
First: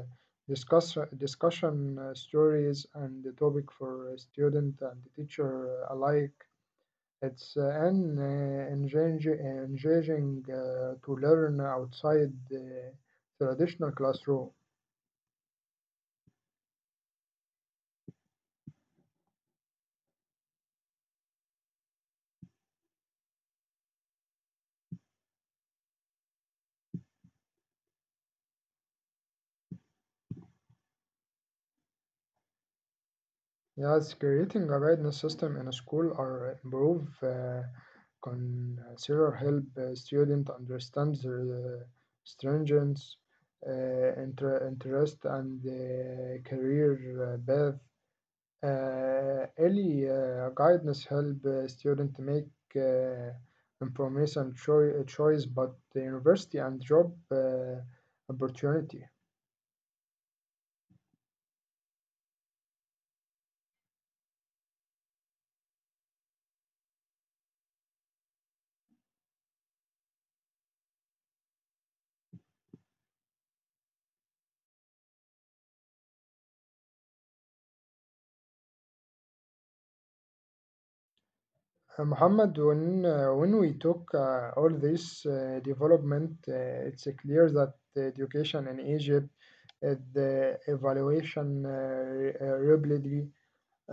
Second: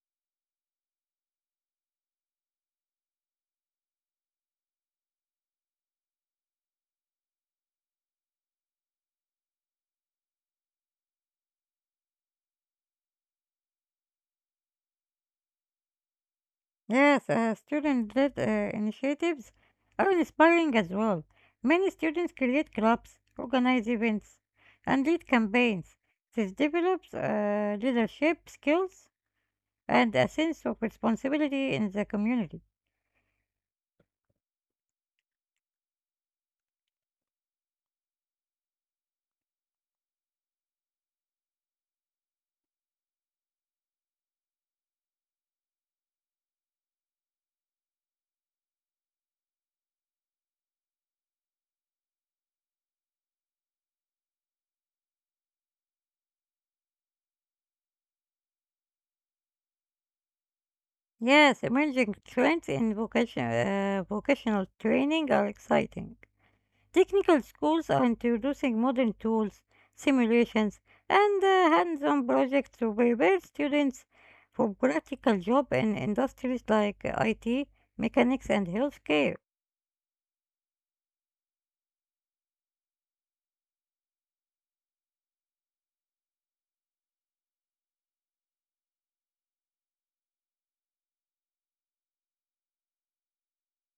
[SPEAKER 2] uh, discuss discussion uh, stories and the topic for student and teacher alike. It's uh, an uh, engaging, engaging uh, to learn outside the traditional classroom.
[SPEAKER 1] Yes, uh, student led uh, initiatives are inspiring as well. Many students create clubs, organize events, and lead campaigns. This develops uh, leadership skills and a sense of responsibility in the community.
[SPEAKER 2] Yes, creating a guidance system in a school or improve uh, consider help uh, student understand their uh, stringent uh, inter- interest and uh, career uh, path. Uh, Ellie uh, guidance help uh, student make uh, information choi- choice but the university and job uh, opportunity.
[SPEAKER 1] Yes, emerging trends in vocation, uh, vocational training are exciting. Technical schools are introducing modern tools, simulations, and uh, hands on projects to prepare students for practical jobs in industries like uh, I T, mechanics, and healthcare.
[SPEAKER 2] Uh, Muhammad, when, uh, when we talk uh, all this uh, development, uh, it's uh, clear that the education in Egypt, uh, the evaluation uh, re- uh, rapidly,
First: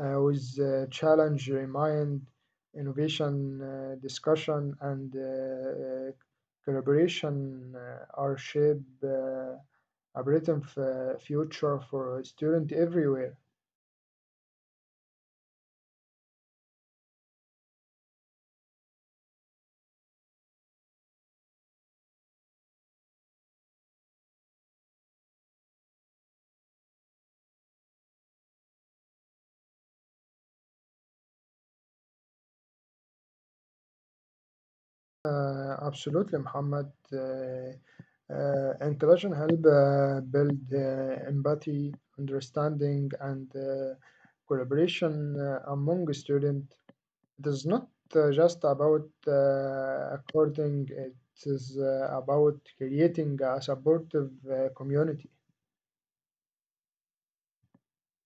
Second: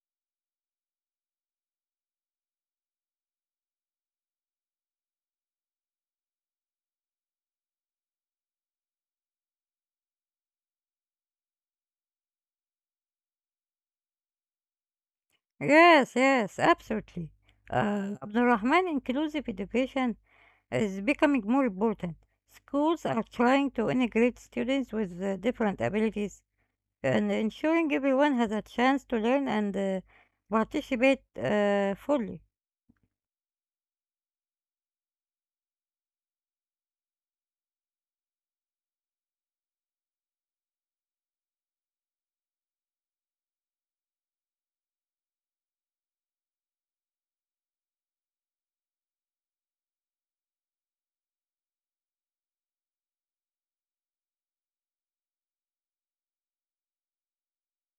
[SPEAKER 2] uh, with uh, challenge, remind, innovation, uh, discussion, and uh, uh, collaboration uh, are shape uh, a written f- uh, future for students everywhere.
[SPEAKER 1] Yes, yes, absolutely. Uh, Abdul Rahman, inclusive education is becoming more important. Schools are trying to integrate students with uh, different abilities and ensuring everyone has a chance to learn and uh, participate uh, fully.
[SPEAKER 2] Uh, absolutely, Muhammad. Uh, uh, intelligent help uh, build uh, empathy, understanding, and uh, collaboration uh, among students. It is not uh, just about uh, according, it is uh, about creating a supportive uh, community.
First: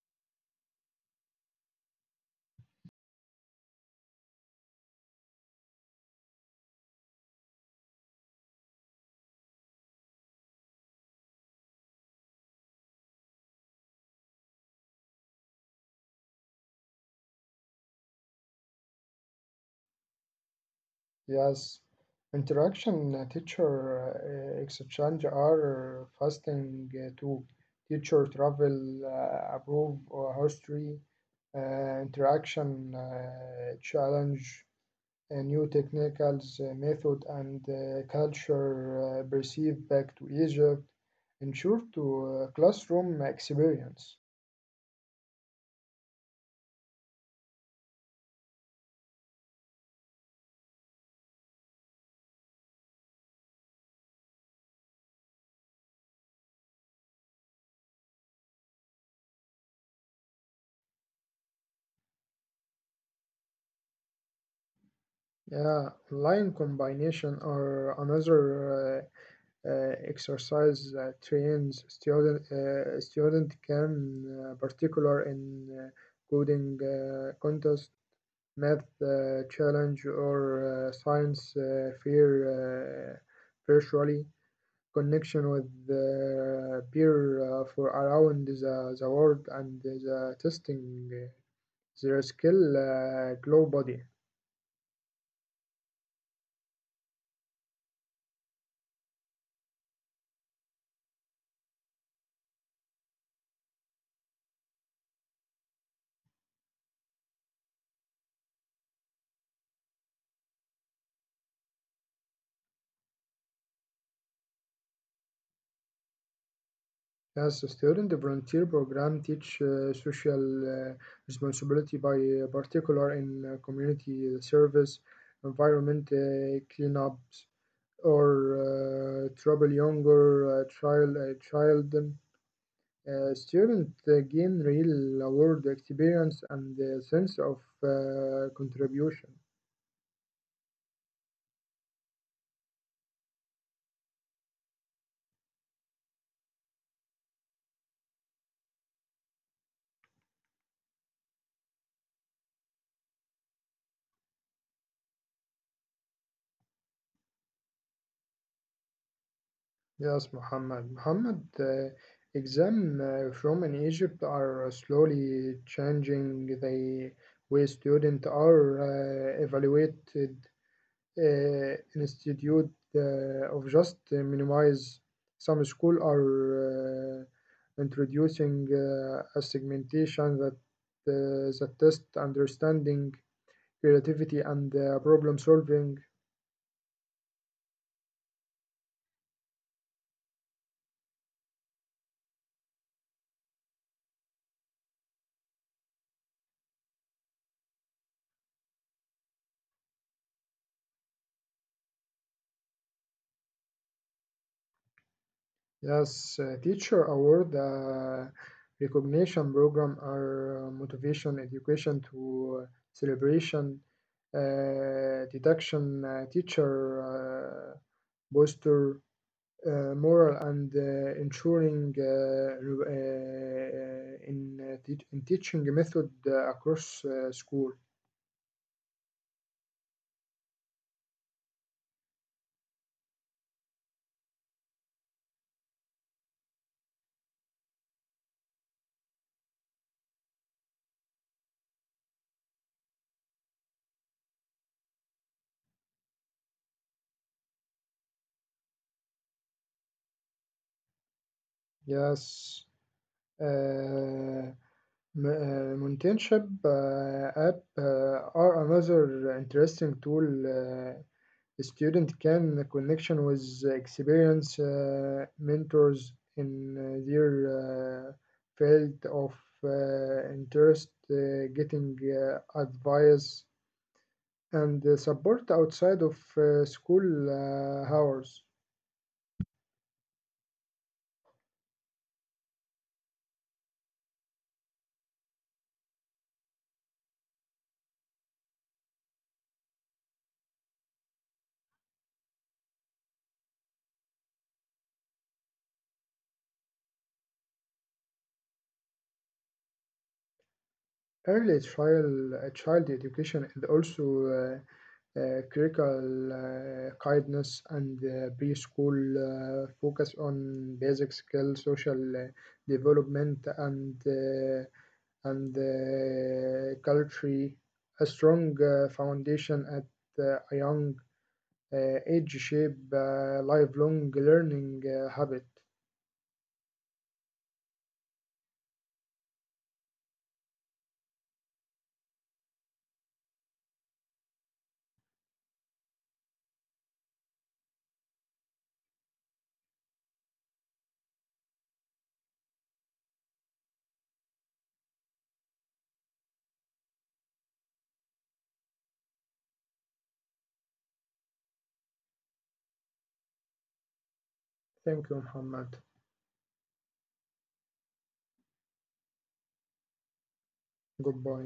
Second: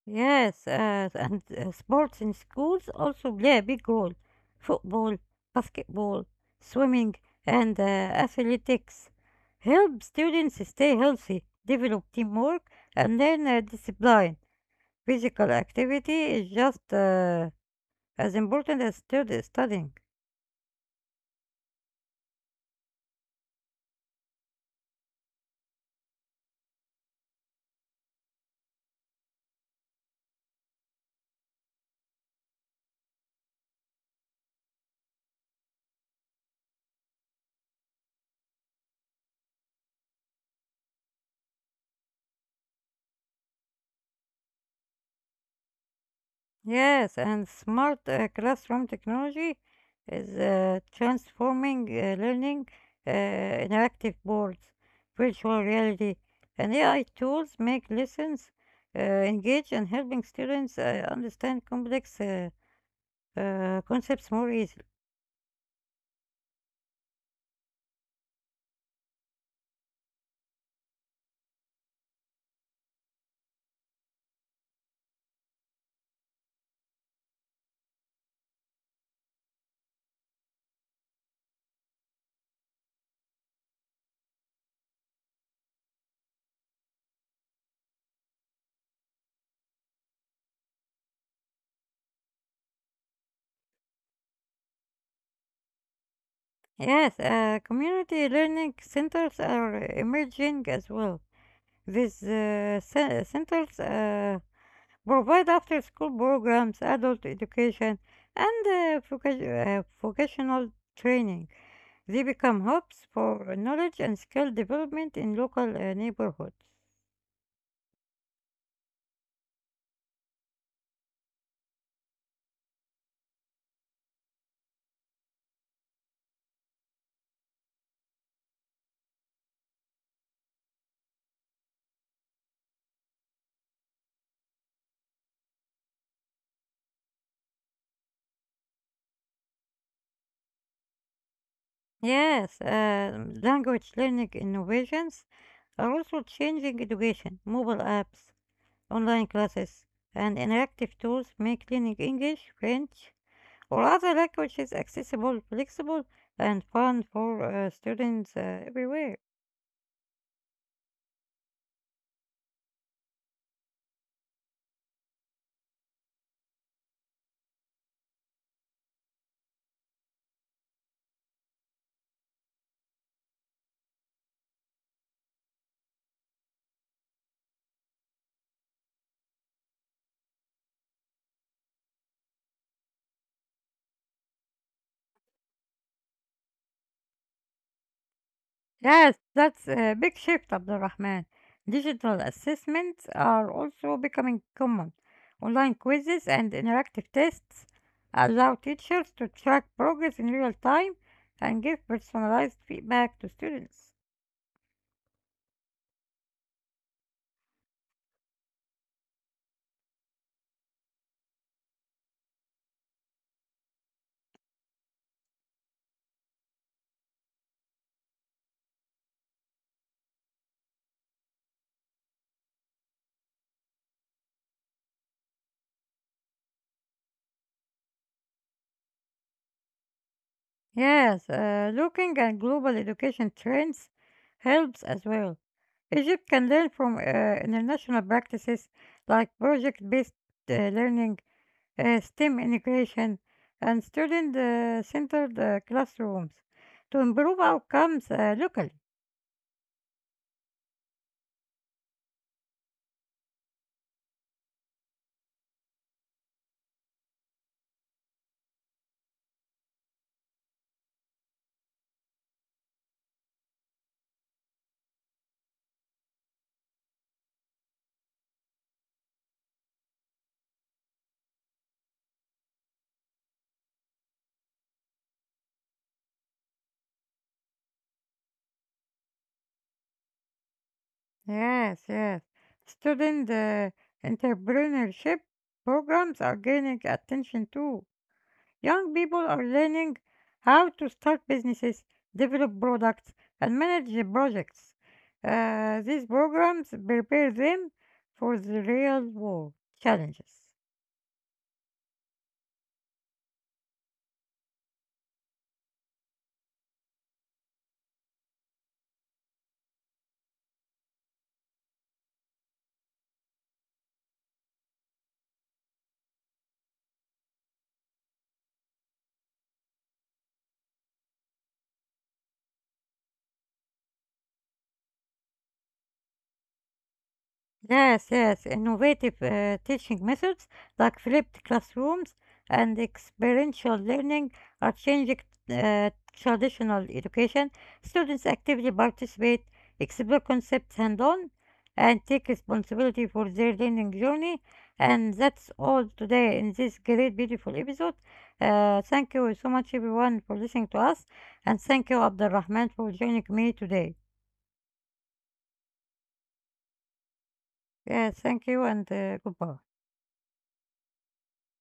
[SPEAKER 1] Yes, uh, and uh, sports in schools also play a big role. Football, basketball, swimming, and uh, athletics help students stay healthy, develop teamwork, and learn uh, discipline. Physical activity is just uh, as important as stud- studying.
[SPEAKER 2] Yes, interaction uh, teacher uh, exchange are fasting uh, too. Teacher travel, uh, approve or history, uh, interaction, uh, challenge. Uh, new technicals, uh, method, and uh, culture uh, perceived back to Egypt, ensure to uh, classroom experience.
[SPEAKER 1] Yes, and smart uh, classroom technology is uh, transforming uh, learning. Uh, interactive boards, virtual reality, and A I tools make lessons uh, engage and helping students uh, understand complex uh, uh, concepts more easily.
[SPEAKER 2] Yeah, online combination or another uh, uh, exercise that trains student uh, student can uh, particular in uh, coding uh, contest, math uh, challenge, or uh, science uh, fair uh, virtually. Connection with the peer uh, for around the, the world and the testing uh, their skill uh, globally.
[SPEAKER 1] Yes, uh, community learning centers are emerging as well. These uh, ce- centers uh, provide after school programs, adult education, and uh, voca- uh, vocational training. They become hubs for knowledge and skill development in local uh, neighborhoods.
[SPEAKER 2] As a student, the volunteer program teach uh, social uh, responsibility by uh, particular in uh, community service, environment uh, cleanups, or uh, trouble younger uh, child uh, child. Uh, students uh, gain real world experience and a sense of uh, contribution.
[SPEAKER 1] Yes, um, language learning innovations are also changing education. Mobile apps, online classes, and interactive tools make learning English, French, or other languages accessible, flexible, and fun for uh, students uh, everywhere.
[SPEAKER 2] Yes, Muhammad. Muhammad, uh, Exam uh, from in Egypt are uh, slowly changing the way students are uh, evaluated. Uh, institute uh, of just minimize some school are uh, introducing uh, a segmentation that uh, that test understanding creativity and uh, problem solving.
[SPEAKER 1] Yes, that's a big shift, Abdulrahman. Digital assessments are also becoming common. Online quizzes and interactive tests allow teachers to track progress in real time and give personalized feedback to students.
[SPEAKER 2] Yes, uh, teacher award uh, recognition program are uh, motivation, education to uh, celebration, uh, deduction, uh, teacher uh, booster, uh, moral and uh, ensuring uh, re- uh, in, uh, teach- in teaching method uh, across uh, school.
[SPEAKER 1] Yes, uh, looking at global education trends helps as well. Egypt can learn from uh, international practices like project based learning, uh, STEM integration, and student uh, centered uh, classrooms to improve outcomes uh, locally.
[SPEAKER 2] Yes. Uh, M- uh, Montenship uh, app uh, are another interesting tool. Uh, the student can connection with experience uh, mentors in uh, their uh, field of uh, interest, uh, getting uh, advice and uh, support outside of uh, school uh, hours.
[SPEAKER 1] Yes, yes. Student uh, entrepreneurship programs are gaining attention too. Young people are learning how to start businesses, develop products, and manage the projects. Uh, these programs prepare them for the real world challenges.
[SPEAKER 2] Early child, child education and also uh, critical uh, kindness and uh, preschool uh, focus on basic skills, social uh, development, and uh, and uh, culture. A strong uh, foundation at uh, a young uh, age shape uh, lifelong learning uh, habit.
[SPEAKER 1] Yes, yes, innovative uh, teaching methods like flipped classrooms and experiential learning are changing uh, traditional education. Students actively participate, explore concepts hand on, and take responsibility for their learning journey. And that's all today in this great, beautiful episode. Uh, thank you so much, everyone, for listening to us, and thank you, Abdul Rahman, for joining me today.
[SPEAKER 2] Thank you, Muhammad.
[SPEAKER 1] Yes, thank you, and uh, goodbye.
[SPEAKER 2] Goodbye.